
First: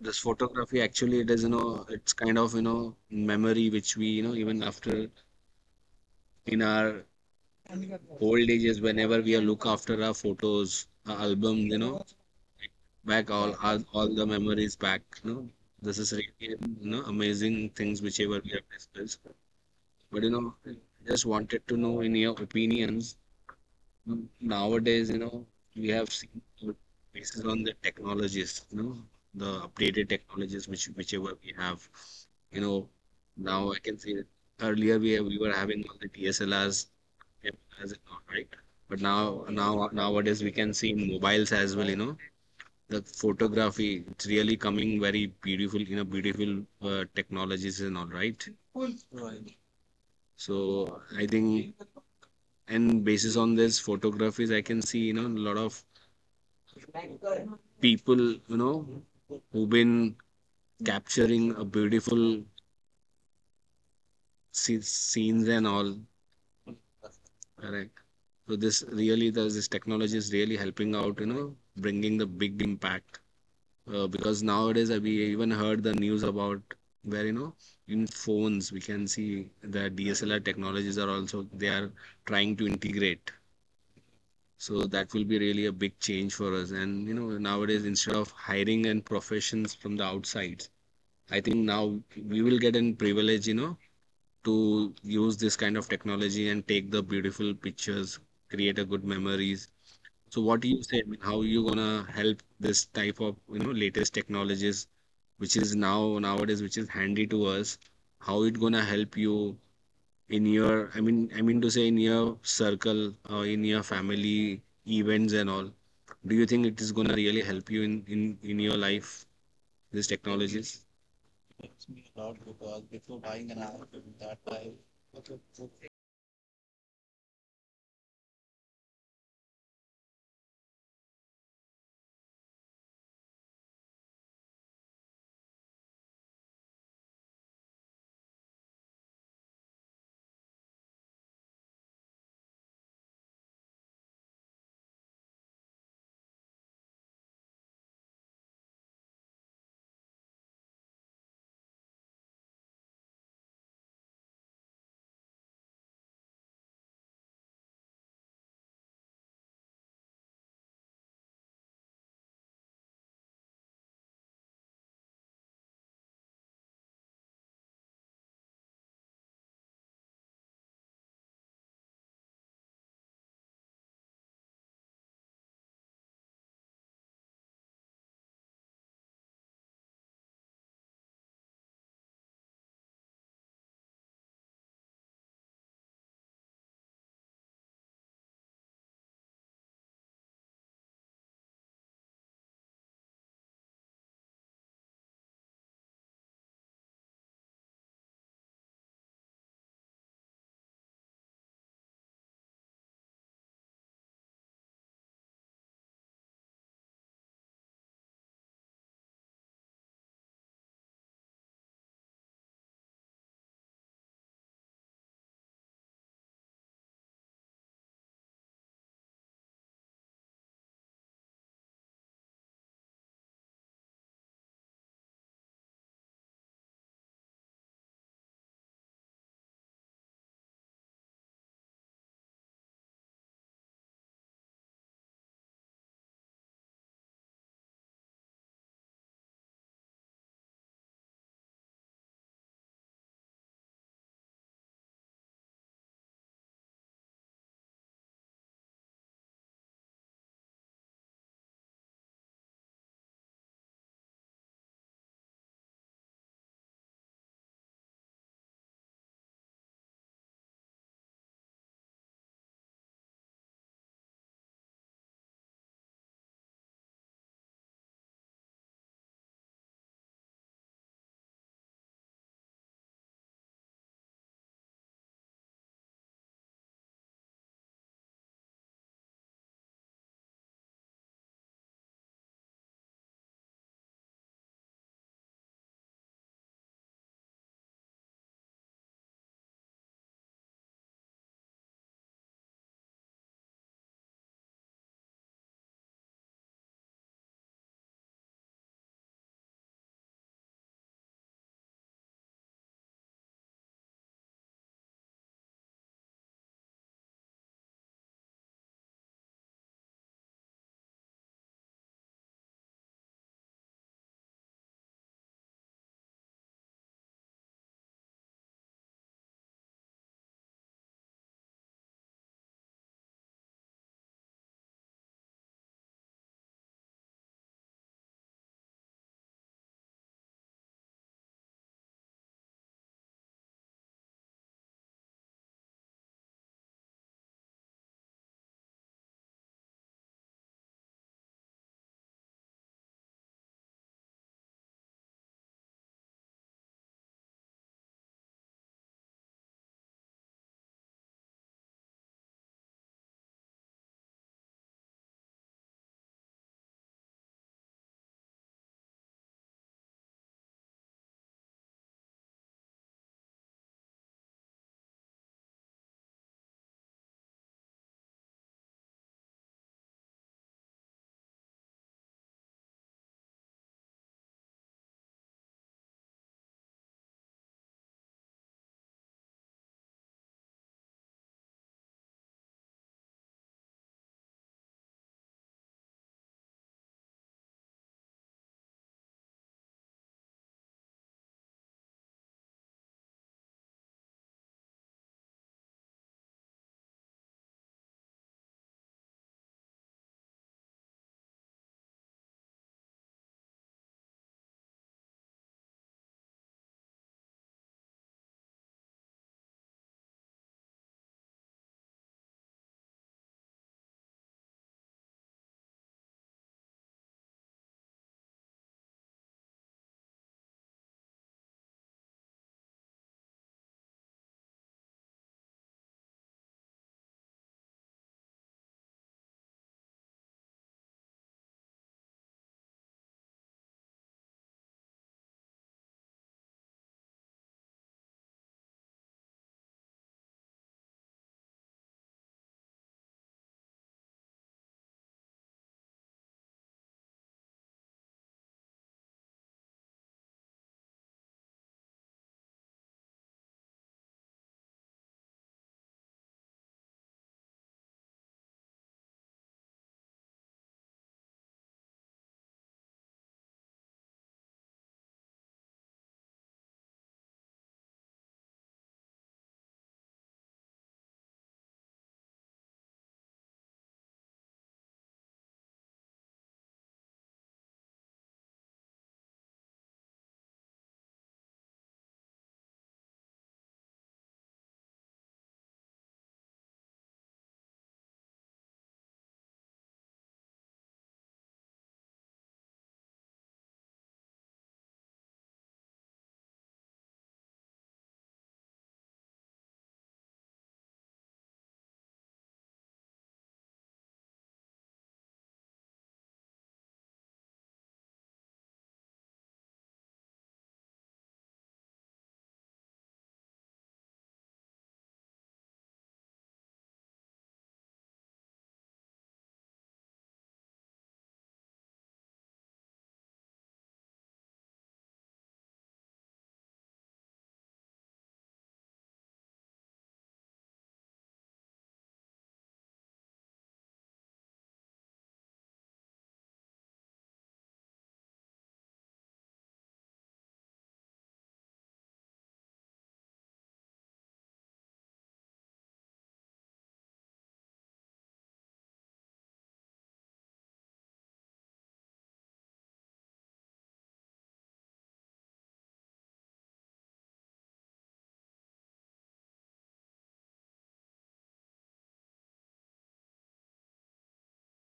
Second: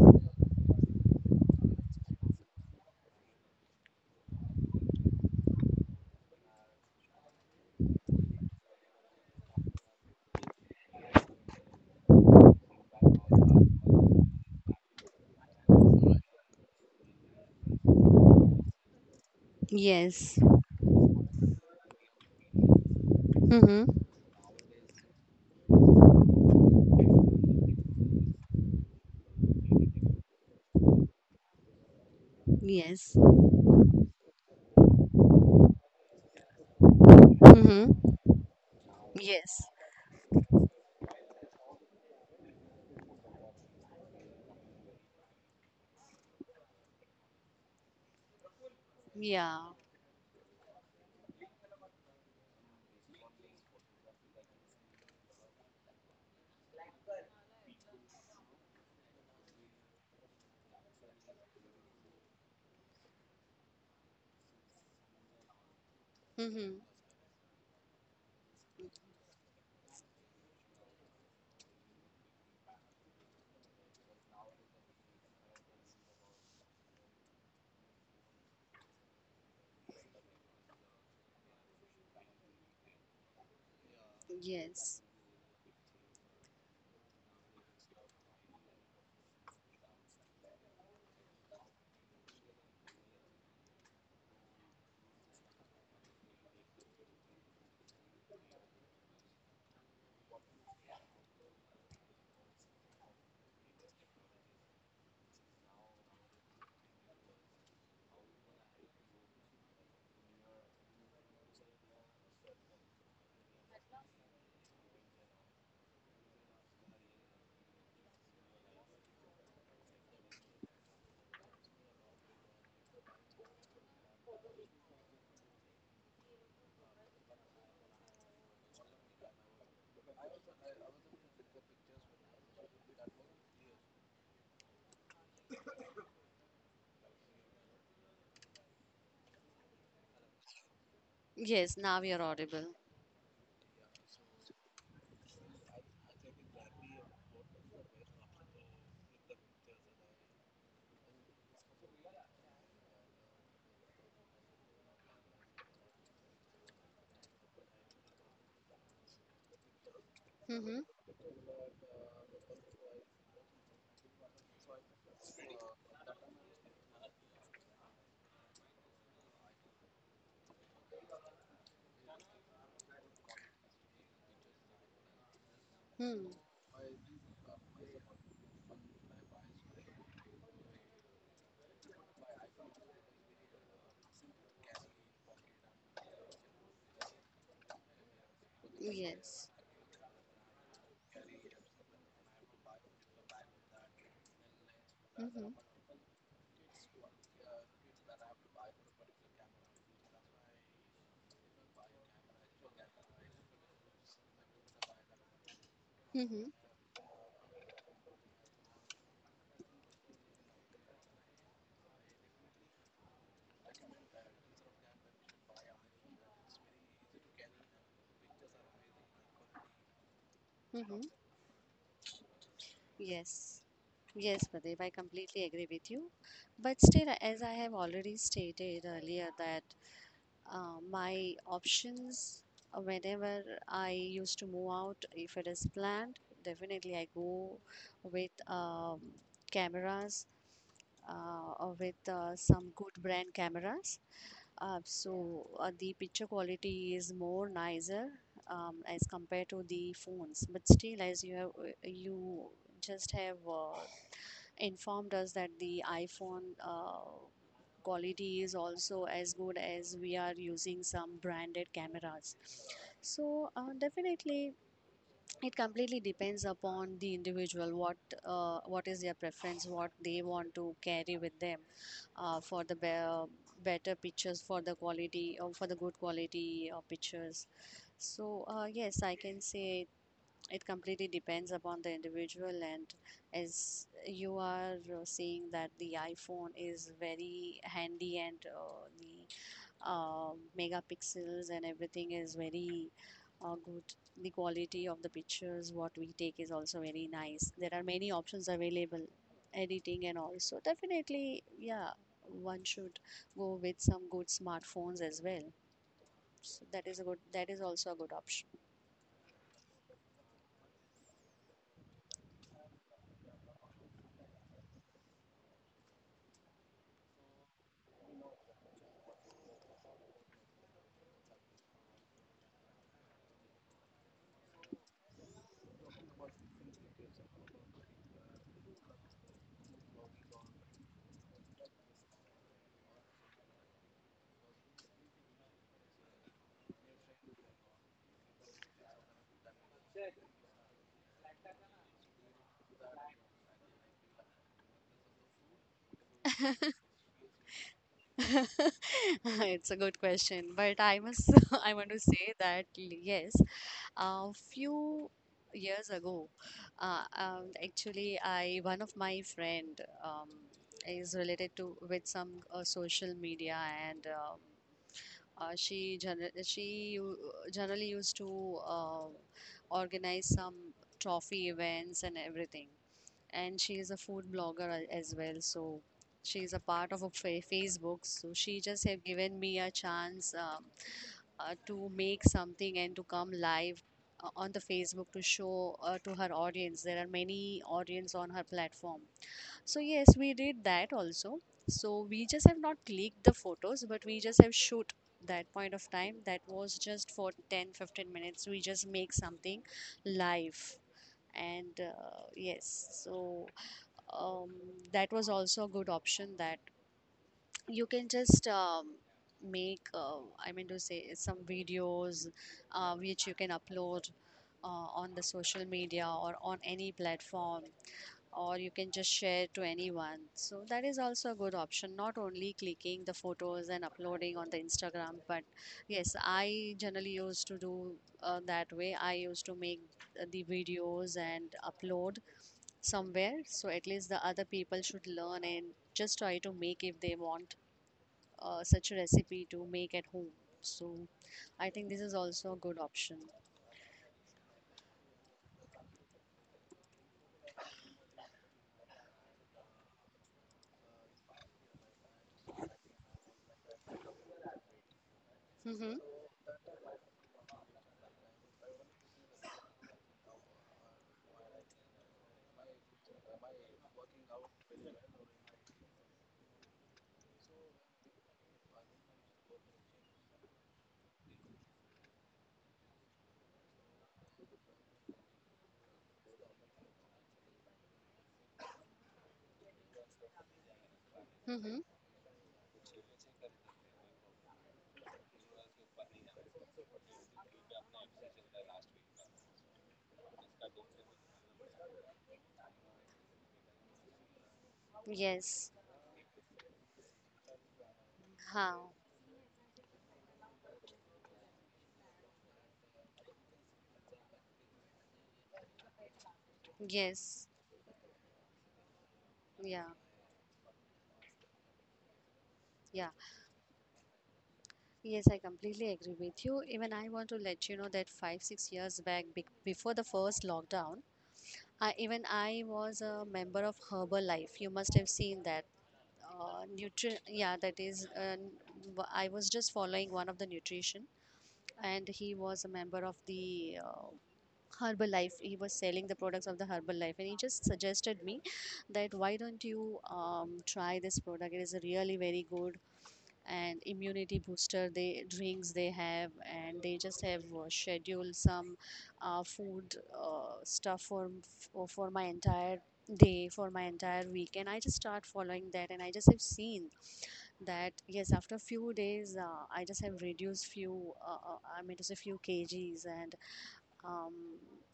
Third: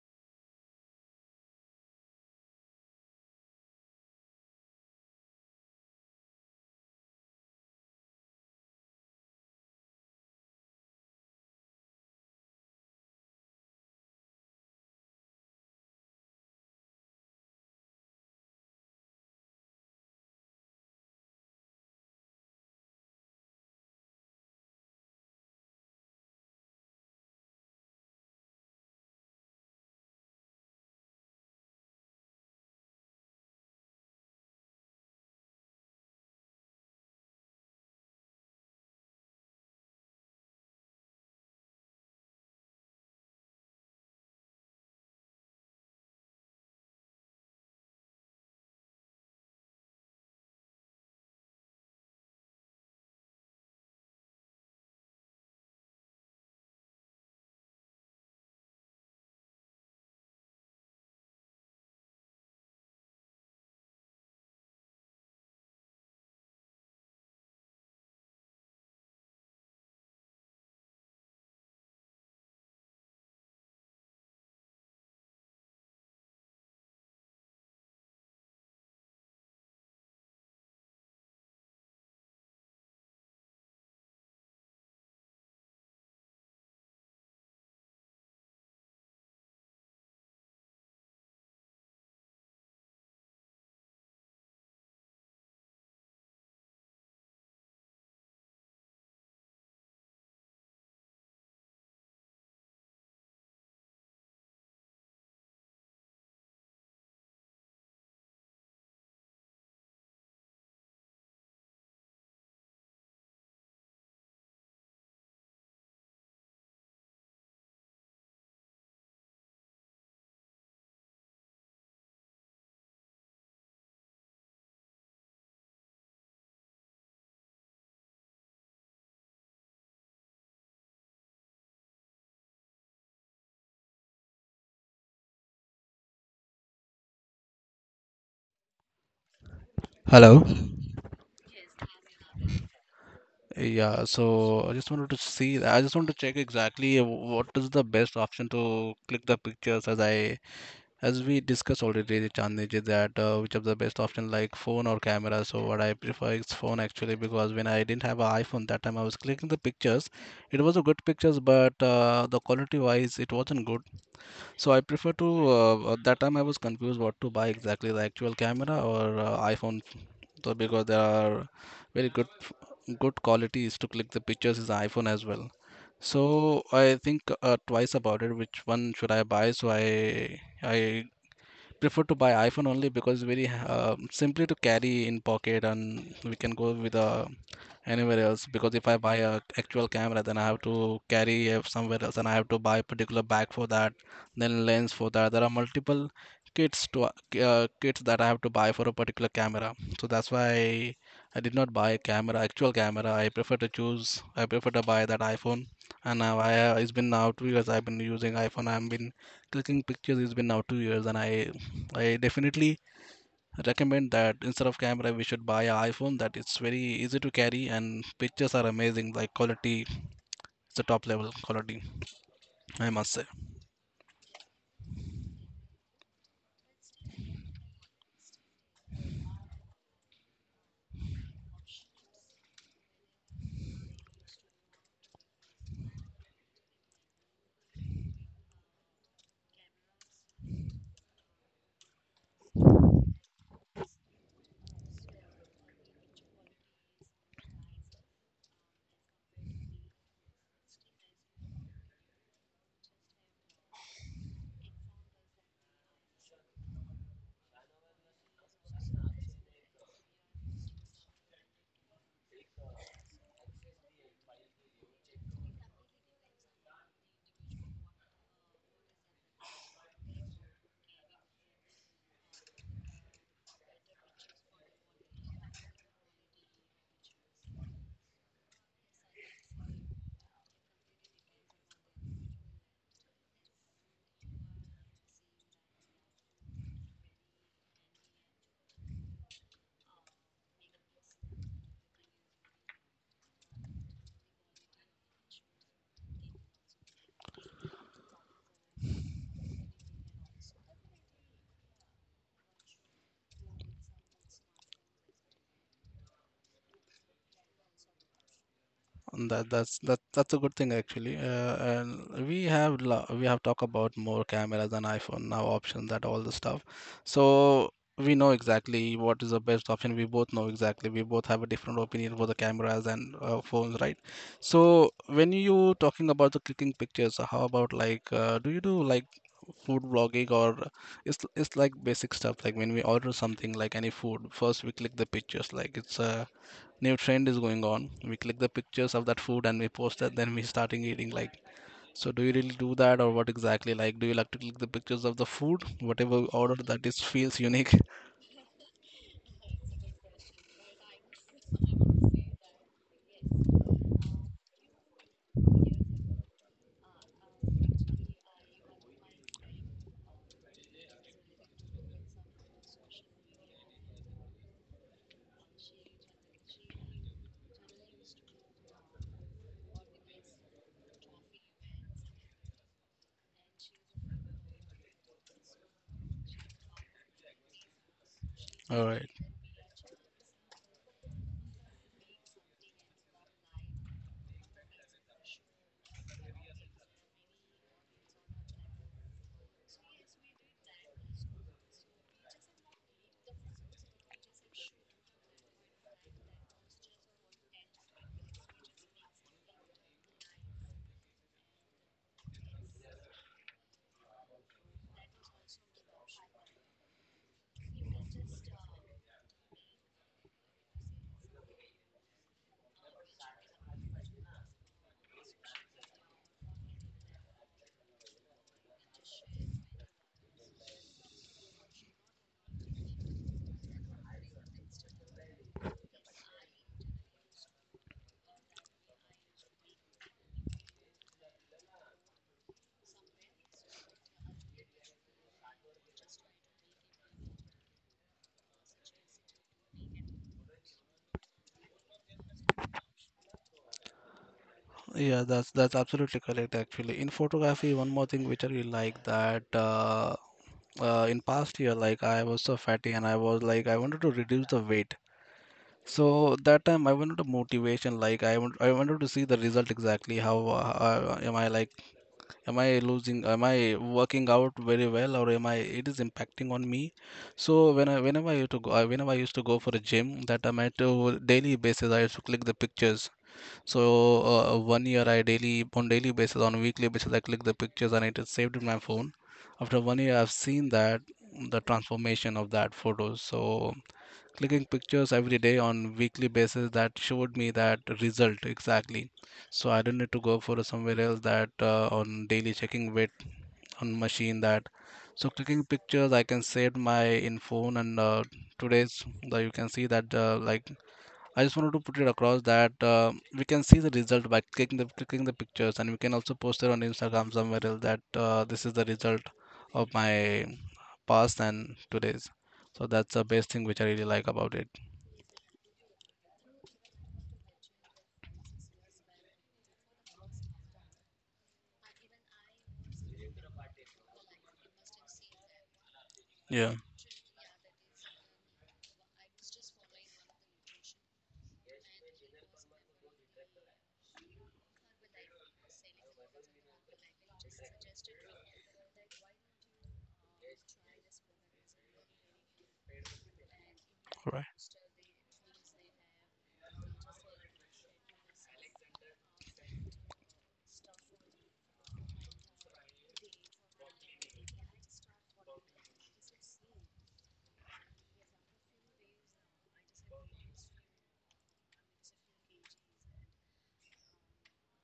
[SPEAKER 3] this photography, actually. It is, you know, it's kind of, you know, memory which we, you know, even after in our old ages, whenever we are look after our photos, our album, you know, back all the memories back, you know. This is really, you know, amazing things whichever we have discussed. But you
[SPEAKER 1] Yes.
[SPEAKER 3] know, just wanted to know in your opinions
[SPEAKER 1] Mm-hmm.
[SPEAKER 3] nowadays, you know, we have seen, uh, based on the technologies, you know, the updated technologies which whichever we have, you know,
[SPEAKER 1] Yes.
[SPEAKER 3] now I can see that earlier we were having all the DSLRs,
[SPEAKER 1] Mm-hmm.
[SPEAKER 3] right? But now
[SPEAKER 1] Yes.
[SPEAKER 3] now nowadays we can see in mobiles as well, you know, the photography, it's really coming very beautiful, you know, beautiful technologies and all right.
[SPEAKER 1] Yeah.
[SPEAKER 3] So I think and basis on this photographies, I can see, you know, a lot of people, you know, who've been capturing a beautiful scenes and all.
[SPEAKER 1] Mm-hmm.
[SPEAKER 3] Correct. So this really, does this technology is really helping out, you know, bringing the big impact. Because nowadays, we even heard the news about where, you know, in phones, we can see the DSLR technologies are also, they are trying to integrate. So
[SPEAKER 1] Yes.
[SPEAKER 3] that will be really a big change for us. And, you know, nowadays, instead of hiring and professions from the outside, I think now we will get in privilege, you know, to use this kind of technology and take the beautiful pictures, create a good memories. So what do you say? I mean, how you gonna help this type of, you know, latest technologies which is now nowadays which is handy to us? How it gonna help you in your, I mean to say in your circle or in your family events and all. Do you think it is gonna really help you in in your life, these technologies?
[SPEAKER 2] Hello.
[SPEAKER 1] Yes, now you're audible.
[SPEAKER 2] yeah so I just want to check exactly what is the best option to click the pictures as I as we discussed already, Chandni ji, that which of the best option, like phone or camera. So what I prefer is phone actually, because when I didn't have an iPhone, that time I was clicking the pictures. It
[SPEAKER 1] Mm-hmm.
[SPEAKER 2] was a good pictures, but the quality wise, it wasn't good. So I prefer to at that time I was confused what to buy exactly, the actual camera or iPhone. So because there are very good qualities to click the pictures is iPhone as well.
[SPEAKER 1] Mm.
[SPEAKER 2] So I think twice about it, which one should I buy? So I prefer to buy iPhone only because very simply to carry in pocket and we can go with anywhere else. Because if I buy a
[SPEAKER 1] Yes.
[SPEAKER 2] actual camera, then I have to carry it somewhere else and I have to buy a particular bag for that, then lens for that. There
[SPEAKER 1] Mm-hmm.
[SPEAKER 2] are multiple kits to kits that I have to buy for a particular camera. So that's why I did not buy a camera, actual camera. I prefer to choose. I prefer to buy that iPhone. And now
[SPEAKER 1] Mm-hmm.
[SPEAKER 2] I it's been now two years. I've been using iPhone. I've been clicking pictures. It's been now two years, and I definitely recommend that instead of camera, we should buy an iPhone. That it's very easy to carry and pictures are amazing. Like quality, it's a
[SPEAKER 1] Mm-hmm.
[SPEAKER 2] top level quality, I must say.
[SPEAKER 1] Yes. Yes, Pradeep, I completely agree with you. But still, as I have already stated earlier, that my options, whenever I used to move out, if it is planned, definitely I go with cameras or with some good brand cameras. The picture quality is more nicer as compared to the phones, but still, as you have you just have informed us that the iPhone quality is also as good as we are using some branded cameras. So definitely it completely depends upon the individual what is their preference, what they want to carry with them for the better pictures, for the quality or for the good quality of pictures. So yes, I can say it completely depends upon the individual, and as you are saying that the iPhone is very handy and the uh, megapixels and everything is very good. The quality of the pictures what we take is also very nice. There are many options available, editing and also definitely yeah, one should go with some good smartphones as well. So that is a good. That is also a good option.
[SPEAKER 2] And that's a good thing actually. And we have we have talked about more cameras and iPhone now, options, that all the stuff. So we know exactly what is the best option. We both know exactly. We both have a different opinion for the cameras and phones, right? So when you talking about the clicking pictures, how about like do you do like food vlogging? Or it's like basic stuff, like when we order something like any food, first we click the pictures. Like it's a new trend is going on, we click the pictures of that food and we post that, then we starting eating like. So do you really do that, or what exactly, like, do you like to click the pictures of the food whatever we order? That is feels unique.
[SPEAKER 1] It's a good question, but I must. I want to say that yes, a few years ago, actually, I one of my friend is related to with some social media, and she gener she u- generally used to organize some trophy events and everything. And she is a food blogger as well, so she is a part of a fa Facebook. So she just
[SPEAKER 2] All
[SPEAKER 1] have
[SPEAKER 2] right.
[SPEAKER 1] given me a chance. To make something and to come live on the Facebook to show to her audience. There are many audience on her platform, so yes, we did that also. So we just have not leaked the photos, but we just have shoot that point of time. That was just for 10, 15 minutes. We just make something live, and yes. So um, that was also a good option, that you can just make I mean to say some videos which you can upload on the social media or on any platform, or you can just share to anyone. So that is also a good option, not only clicking the photos and uploading on the Instagram. But yes, I generally used to do that way. I used to make the videos and upload somewhere, so at least the other people should learn and just try to make if they want such a recipe to make at home. So I think this is also a good option.
[SPEAKER 2] Yeah, that's absolutely correct actually. In photography, one more thing which I really like, that in past year, like, I was so fatty and I was like, I wanted to reduce the weight.
[SPEAKER 1] Mm-hmm.
[SPEAKER 2] So that time I wanted a motivation, like I wanted to see the result exactly. How am I like? Am I losing? Am I working out very well, or am I? It is impacting on me. So whenever I used to go, whenever I used to go for a gym, that time I to daily basis I used to click the pictures. So one year I daily on daily basis on weekly basis I click the pictures and it is saved in my phone. After one year I've seen that the
[SPEAKER 1] Mm-hmm.
[SPEAKER 2] transformation of that photo. So clicking pictures every day on weekly basis, that showed me that result exactly. So I don't need to go for somewhere else, that on daily checking with on machine. That so clicking
[SPEAKER 1] Yes.
[SPEAKER 2] pictures, I can save my in phone. And
[SPEAKER 1] How?
[SPEAKER 2] today's, that you can see that like, I just wanted to put it across that we can see the result by clicking the pictures, and we can also post it on Instagram
[SPEAKER 1] Yes.
[SPEAKER 2] somewhere else that this is the result
[SPEAKER 1] Yeah.
[SPEAKER 2] of my past and today's. So
[SPEAKER 1] Yeah.
[SPEAKER 2] that's the best thing which I really like about it.
[SPEAKER 1] Yes, I completely agree with you. Even I want to let you know that five, 6 years back, before the first lockdown, even I was a member of Herbalife. You must have seen that.
[SPEAKER 2] Yeah.
[SPEAKER 1] Yeah, that is, I was just following one of the nutrition, and he was a member of the Herbalife. He was selling the products of the Herbalife, and he just suggested me that why don't you try this product? It is really very good and immunity
[SPEAKER 2] Right.
[SPEAKER 1] booster. They drinks they have, and they just have scheduled some food stuff for my entire day, for my entire week, and I just start following that, and I just have seen that yes, after few days I just have reduced few I mean just a few kgs, and um,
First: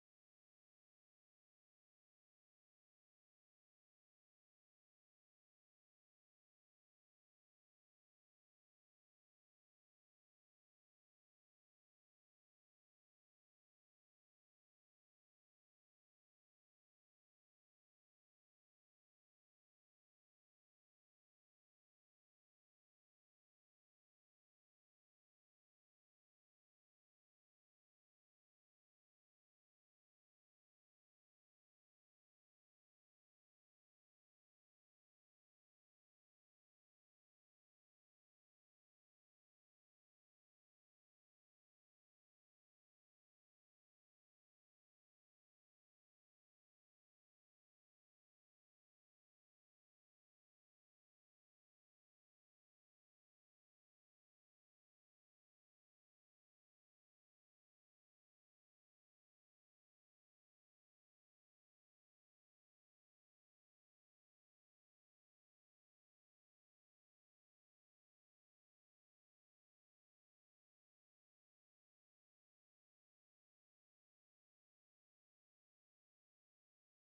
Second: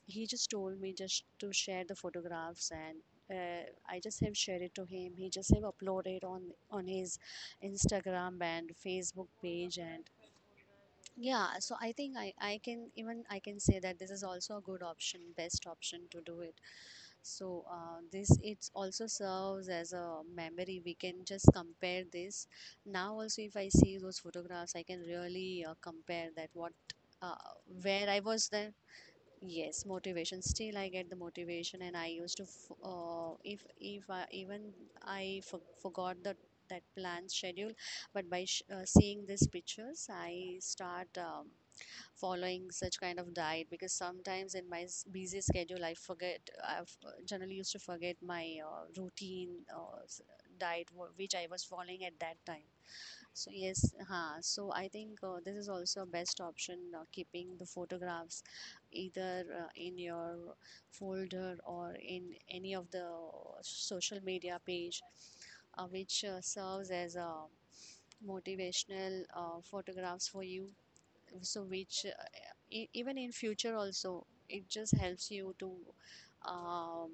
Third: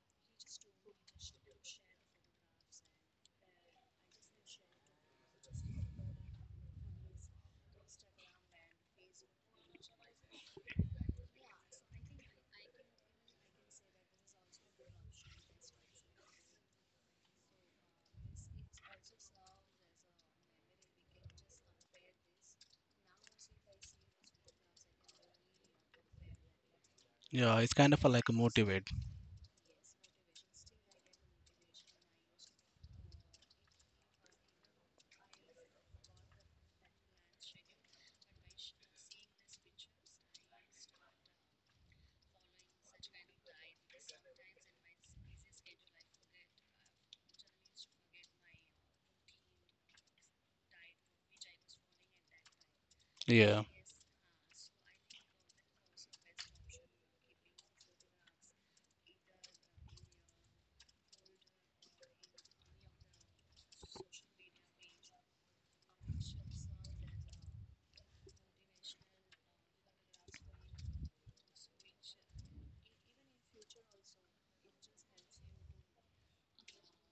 [SPEAKER 1] he just told me just to share the photographs, and I just have shared it to him. He just have uploaded on his Instagram and Facebook page. And yeah, so I think I can, even I can say that this is also a good option, best option to do it. So this, it also serves as a memory. We can just compare this. Now also if I see those photographs, I can really compare that what uh,
[SPEAKER 2] Yeah. It's kind of
[SPEAKER 1] where
[SPEAKER 2] a,
[SPEAKER 1] I
[SPEAKER 2] like a
[SPEAKER 1] was then.
[SPEAKER 2] motivate.
[SPEAKER 1] Yes, motivation. Still, I get the motivation, and I used to, if even I forgot the that planned schedule, but by seeing these pictures, I start following such kind of diet, because sometimes in my busy schedule I forget. I've generally used to forget my routine uh, diet which I was following at that time. So
[SPEAKER 2] Yeah.
[SPEAKER 1] yes, huh. So I think this is also a best option, keeping the photographs either in your folder or in any of the social media page which serves as a motivational photographs for you. So which even in future also, it just helps you to um,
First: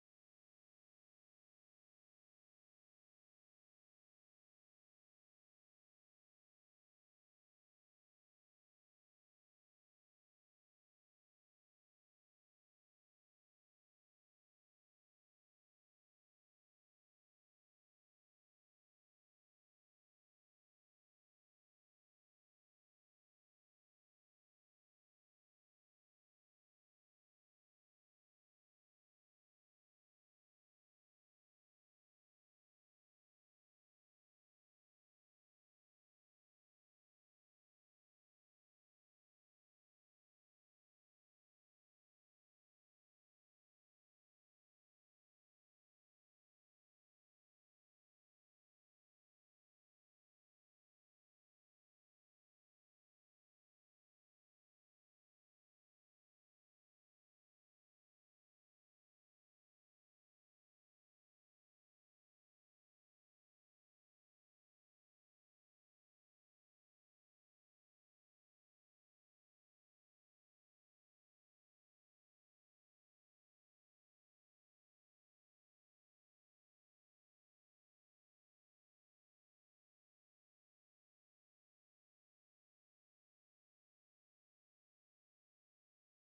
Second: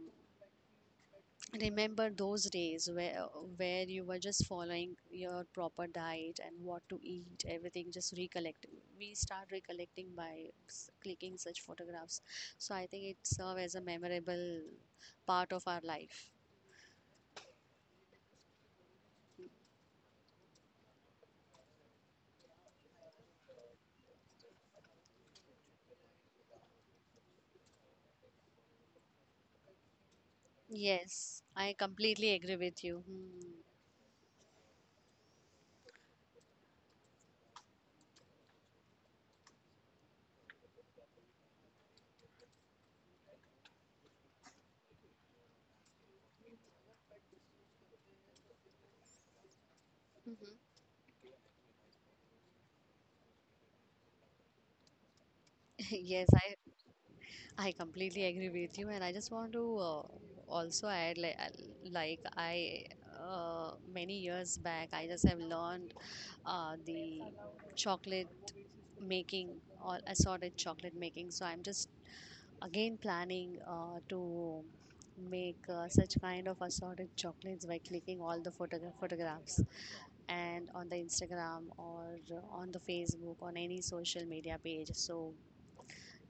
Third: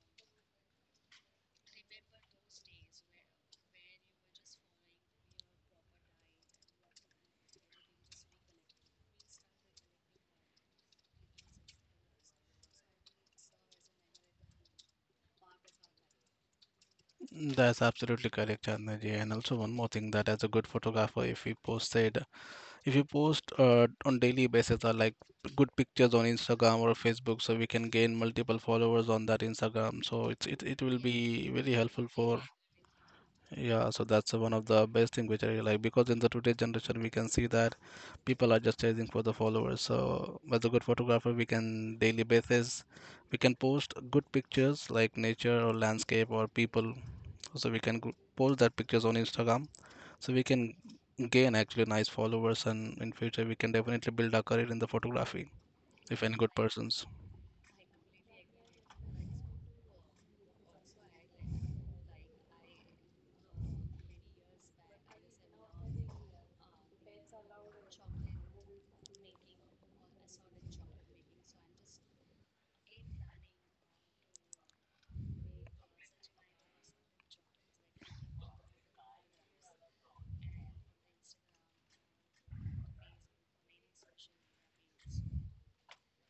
[SPEAKER 1] remember those days where you were just following your proper diet, and what to eat, everything just recollect. We start recollecting by clicking such photographs. So I think it serves as a memorable part of our life.
[SPEAKER 2] That's absolutely correct, Chandnaji. And also one more thing, that as a good photographer, if if you post on daily basis or like good pictures on Instagram or Facebook, so we can gain multiple followers on that Instagram. So it will
[SPEAKER 1] Yes,
[SPEAKER 2] be very
[SPEAKER 1] I
[SPEAKER 2] helpful
[SPEAKER 1] completely
[SPEAKER 2] for,
[SPEAKER 1] agree with you. Hmm.
[SPEAKER 2] yeah. So that's one of the best thing which I like, because in the today generation we can see that people are just chasing for the followers. So as a good photographer, we can daily basis we can post good pictures like nature or landscape or people, so we can post that pictures on Instagram, so we
[SPEAKER 1] Mhm.
[SPEAKER 2] can gain actually nice followers, and in future we can definitely build our career in the photography if
[SPEAKER 1] Yes,
[SPEAKER 2] any good
[SPEAKER 1] I.
[SPEAKER 2] persons.
[SPEAKER 1] I completely agree with you, and I just want to also add like I many years back, I just have learned the chocolate making or assorted chocolate making. So I'm just again planning to make such kind of assorted chocolates by clicking all the photographs and on the Instagram or on the Facebook, on any social media page. So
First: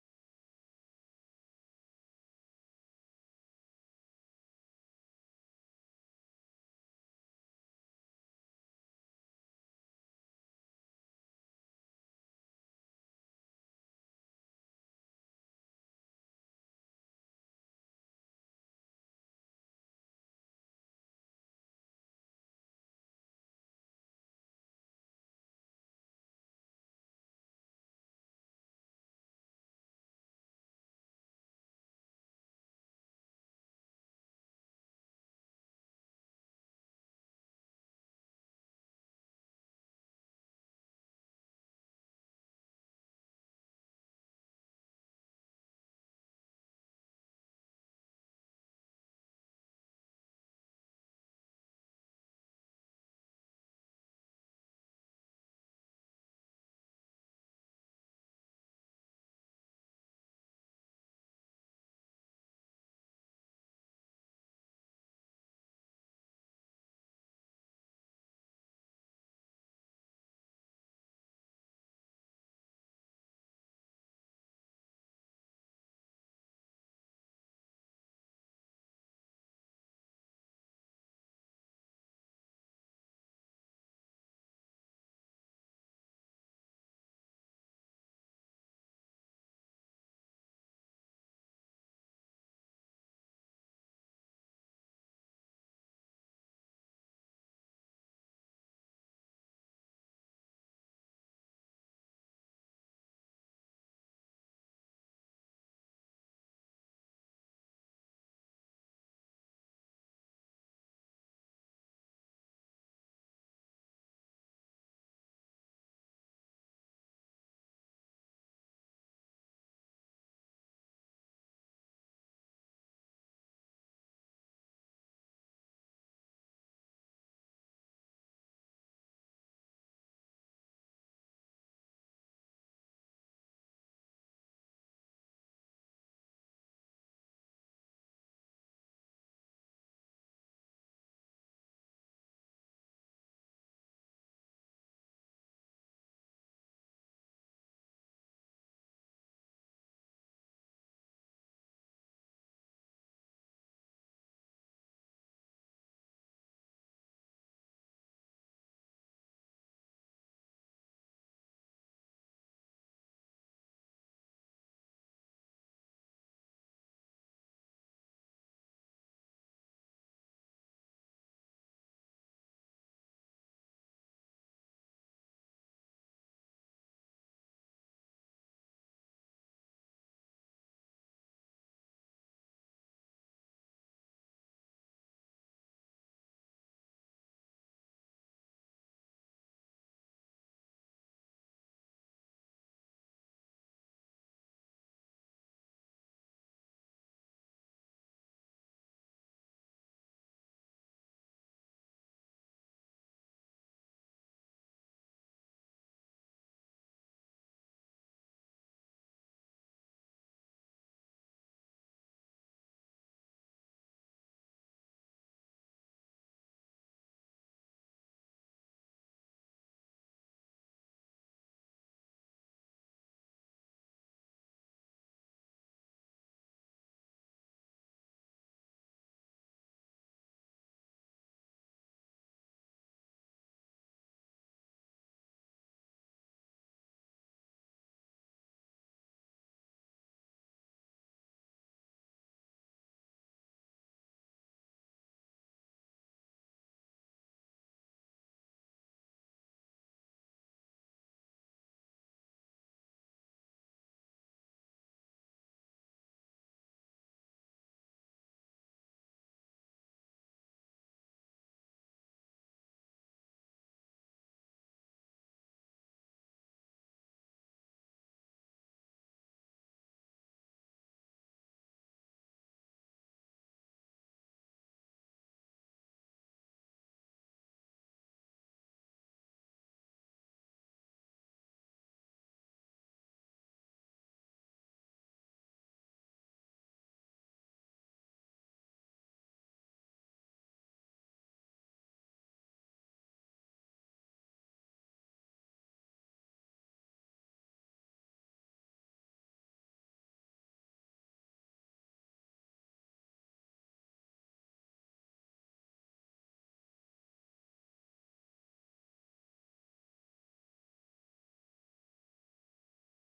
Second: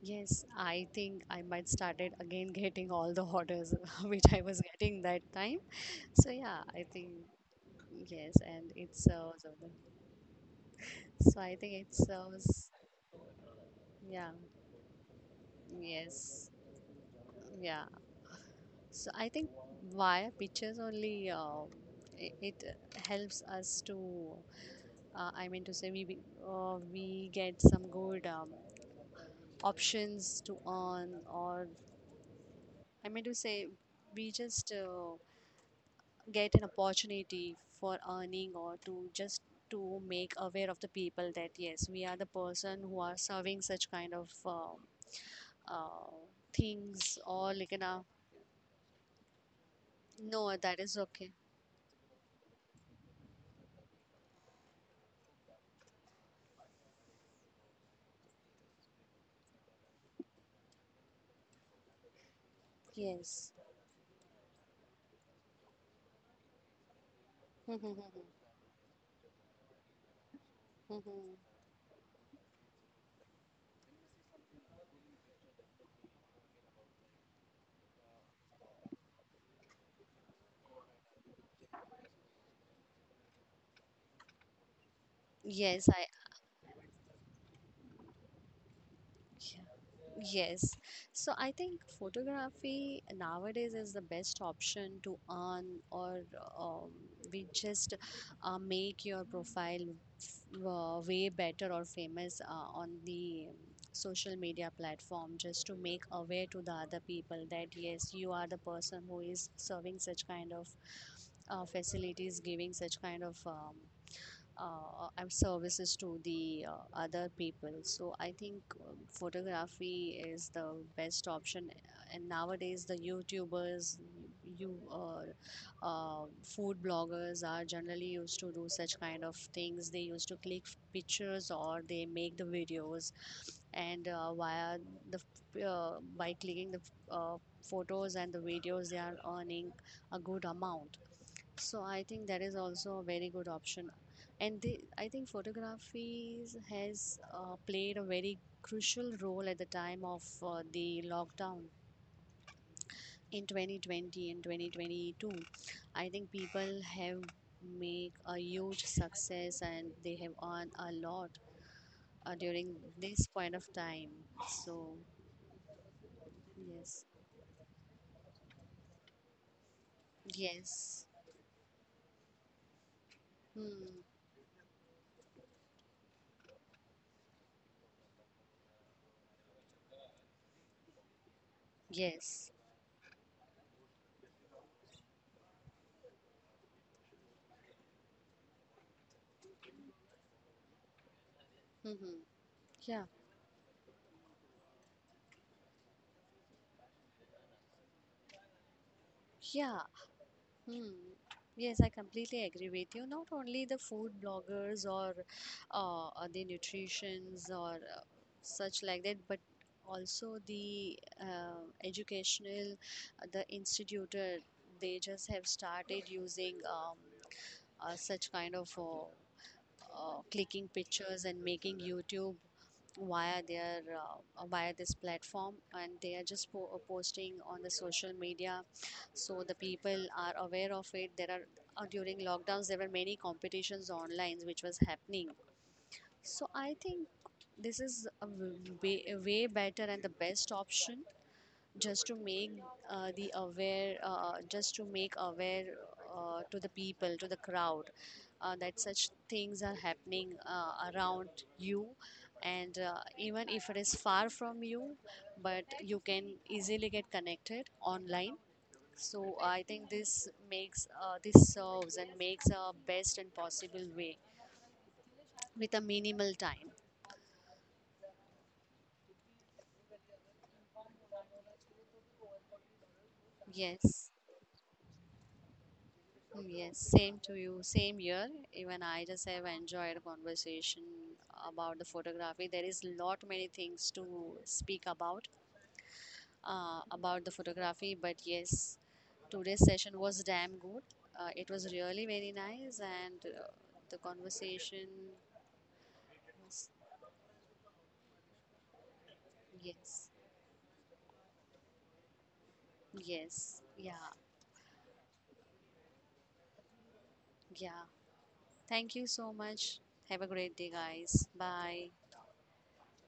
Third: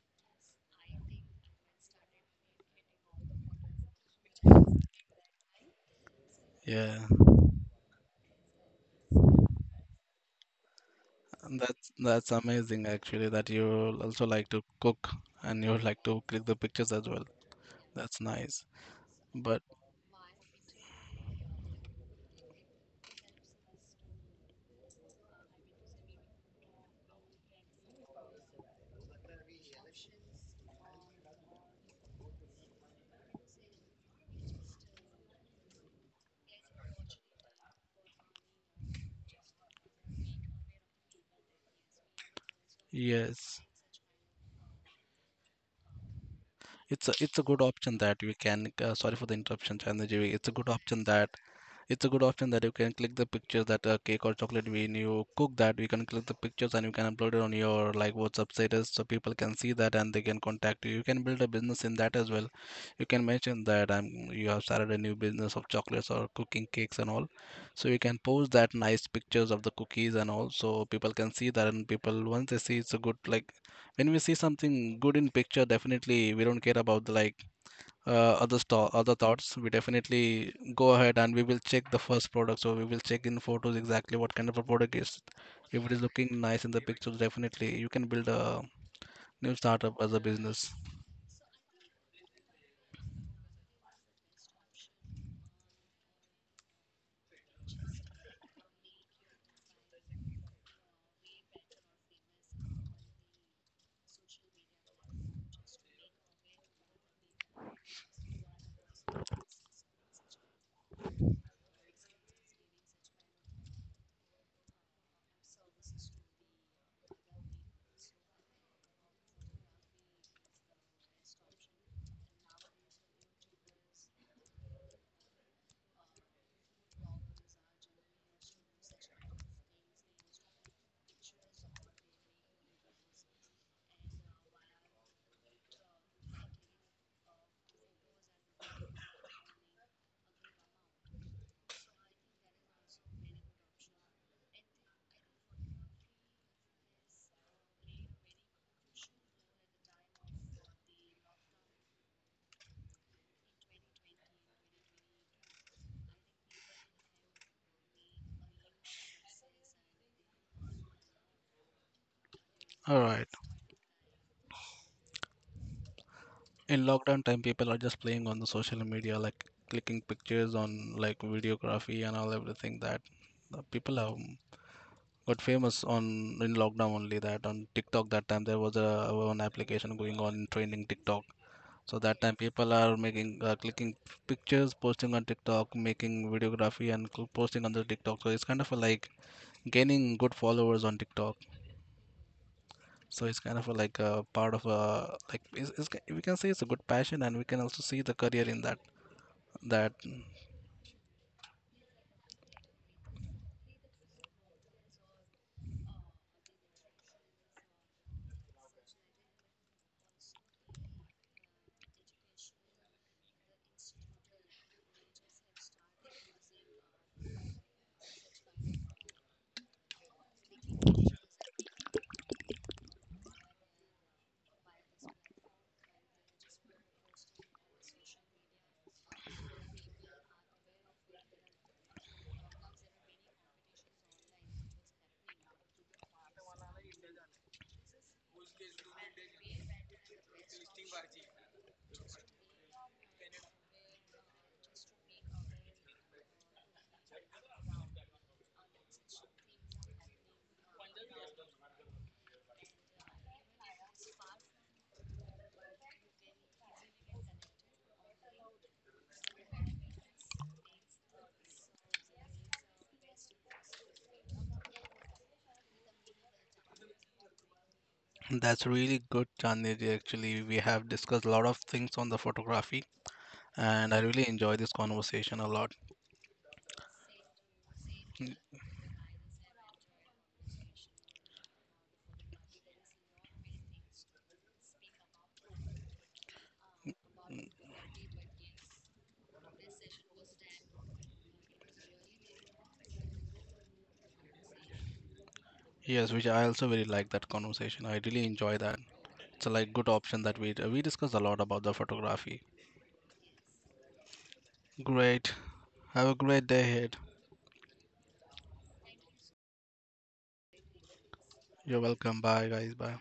[SPEAKER 1] yes, I think I might started again getting all the orders which I was getting that time. So yeah, I
[SPEAKER 2] Yeah,
[SPEAKER 1] think yes, and it's so I
[SPEAKER 2] and
[SPEAKER 1] think
[SPEAKER 2] that's that's amazing actually, that you also
[SPEAKER 1] yeah,
[SPEAKER 2] like to cook and you like to click
[SPEAKER 1] yes,
[SPEAKER 2] the pictures as well.
[SPEAKER 1] yeah.
[SPEAKER 2] That's nice.
[SPEAKER 1] So I think
[SPEAKER 2] But
[SPEAKER 1] via pictures only it helps us to I mean to say we we get some good options to earn, or I mean to say we just get an opportunity for earning, or to just to make aware of the people that yes, we are the person who are
[SPEAKER 2] yes,
[SPEAKER 1] serving such kind of uh,
[SPEAKER 2] it's a
[SPEAKER 1] things or
[SPEAKER 2] good
[SPEAKER 1] like in
[SPEAKER 2] option
[SPEAKER 1] a.
[SPEAKER 2] that we can. Sorry for the interruption, Chandraji. It's a
[SPEAKER 1] No,
[SPEAKER 2] good
[SPEAKER 1] that is
[SPEAKER 2] option that
[SPEAKER 1] okay.
[SPEAKER 2] you can click the pictures, that cake or chocolate, when you cook, that you can click the pictures and you can upload it on your like WhatsApp status, so people can see that and they can contact you. You can build a business in that as well. You can
[SPEAKER 1] Yes.
[SPEAKER 2] mention that I'm you have started a new business of chocolates or cooking cakes and all. So you can post that nice pictures of the cookies and all, so people can see that, and people once they see it's a good like, when we see something good in picture, definitely we don't care about the like other other thoughts. We definitely go ahead and we will check the first product, so we will check in photos exactly what kind of a product is. If
[SPEAKER 1] Yes,
[SPEAKER 2] it is
[SPEAKER 1] I.
[SPEAKER 2] looking nice in the pictures, definitely you can build a new startup as a
[SPEAKER 1] Yes.
[SPEAKER 2] business.
[SPEAKER 1] So I think photography nowadays is the best option to earn, or um, we just make your profile way better or famous on the social media platform, just to make aware to the other people that yes, you are the person who is serving such kind of facilities, giving such kind of and services to the other people. So I think photography is the best option. And nowadays, the YouTubers, you food bloggers are generally used to do such kind of things. They used to click pictures or they make the videos, and via the by clicking the uh, photos and the videos, they are earning a good amount. So I think that is also a very good option. And they, I think photography has played a very crucial role at the time of the lockdown in 2020 and 2022. I think people have made a huge success and they have earned a lot during
[SPEAKER 2] All
[SPEAKER 1] this
[SPEAKER 2] right.
[SPEAKER 1] point of time. So
[SPEAKER 2] In
[SPEAKER 1] yes.
[SPEAKER 2] lockdown time, people are just playing on the social media like clicking pictures on
[SPEAKER 1] Yes.
[SPEAKER 2] like videography and all everything. That the
[SPEAKER 1] Hmm.
[SPEAKER 2] people have got famous on, in lockdown only, that on TikTok. That time there was a one application going on in training, TikTok. So that time
[SPEAKER 1] Yes.
[SPEAKER 2] people are making clicking pictures, posting on TikTok, making videography and posting on the TikTok. So it's kind of a, like gaining good followers on TikTok.
[SPEAKER 1] Hmm. Yeah.
[SPEAKER 2] So it's kind of a, like a part of a like we can say it's a good passion, and we can also see the career in that.
[SPEAKER 1] Yeah.
[SPEAKER 2] That.
[SPEAKER 1] Hmm. Yes, I completely agree with you. Not only the food bloggers or the nutritions or such like that, but also the educational, the institutor, they just have started using such kind of clicking pictures and making YouTube via their via this platform, and they are just posting on the social media, so the people are aware of it. There are during lockdowns there were many competitions online which was happening. So I think this is way, a way better and the best option just to make the aware just to make aware to the people, to the crowd, that such things are happening around you. And even if it is far from you, but you can easily get connected online. So I think this makes this serves and makes a best and possible way with a minimal time.
[SPEAKER 2] That's really good, Chandni. Ji. Actually, we have discussed a lot of things on the photography, and I
[SPEAKER 1] Yes.
[SPEAKER 2] really enjoy this conversation a lot.
[SPEAKER 1] Mm, yes, same to you, same year. Even I just have enjoyed conversation about the photography. There is lot many things to speak about the photography, but yes, today's session was damn good. It was really very nice, and the conversation
[SPEAKER 2] Yes, which I
[SPEAKER 1] was
[SPEAKER 2] also really like that conversation. I really enjoy that. It's a like good
[SPEAKER 1] yes,
[SPEAKER 2] option that we discussed a lot about the photography.
[SPEAKER 1] yes, yeah,
[SPEAKER 2] Great. Have a great day ahead.
[SPEAKER 1] yeah. Thank you so much. Have a great day, guys.
[SPEAKER 2] You're
[SPEAKER 1] Bye.
[SPEAKER 2] welcome. Bye guys. Bye.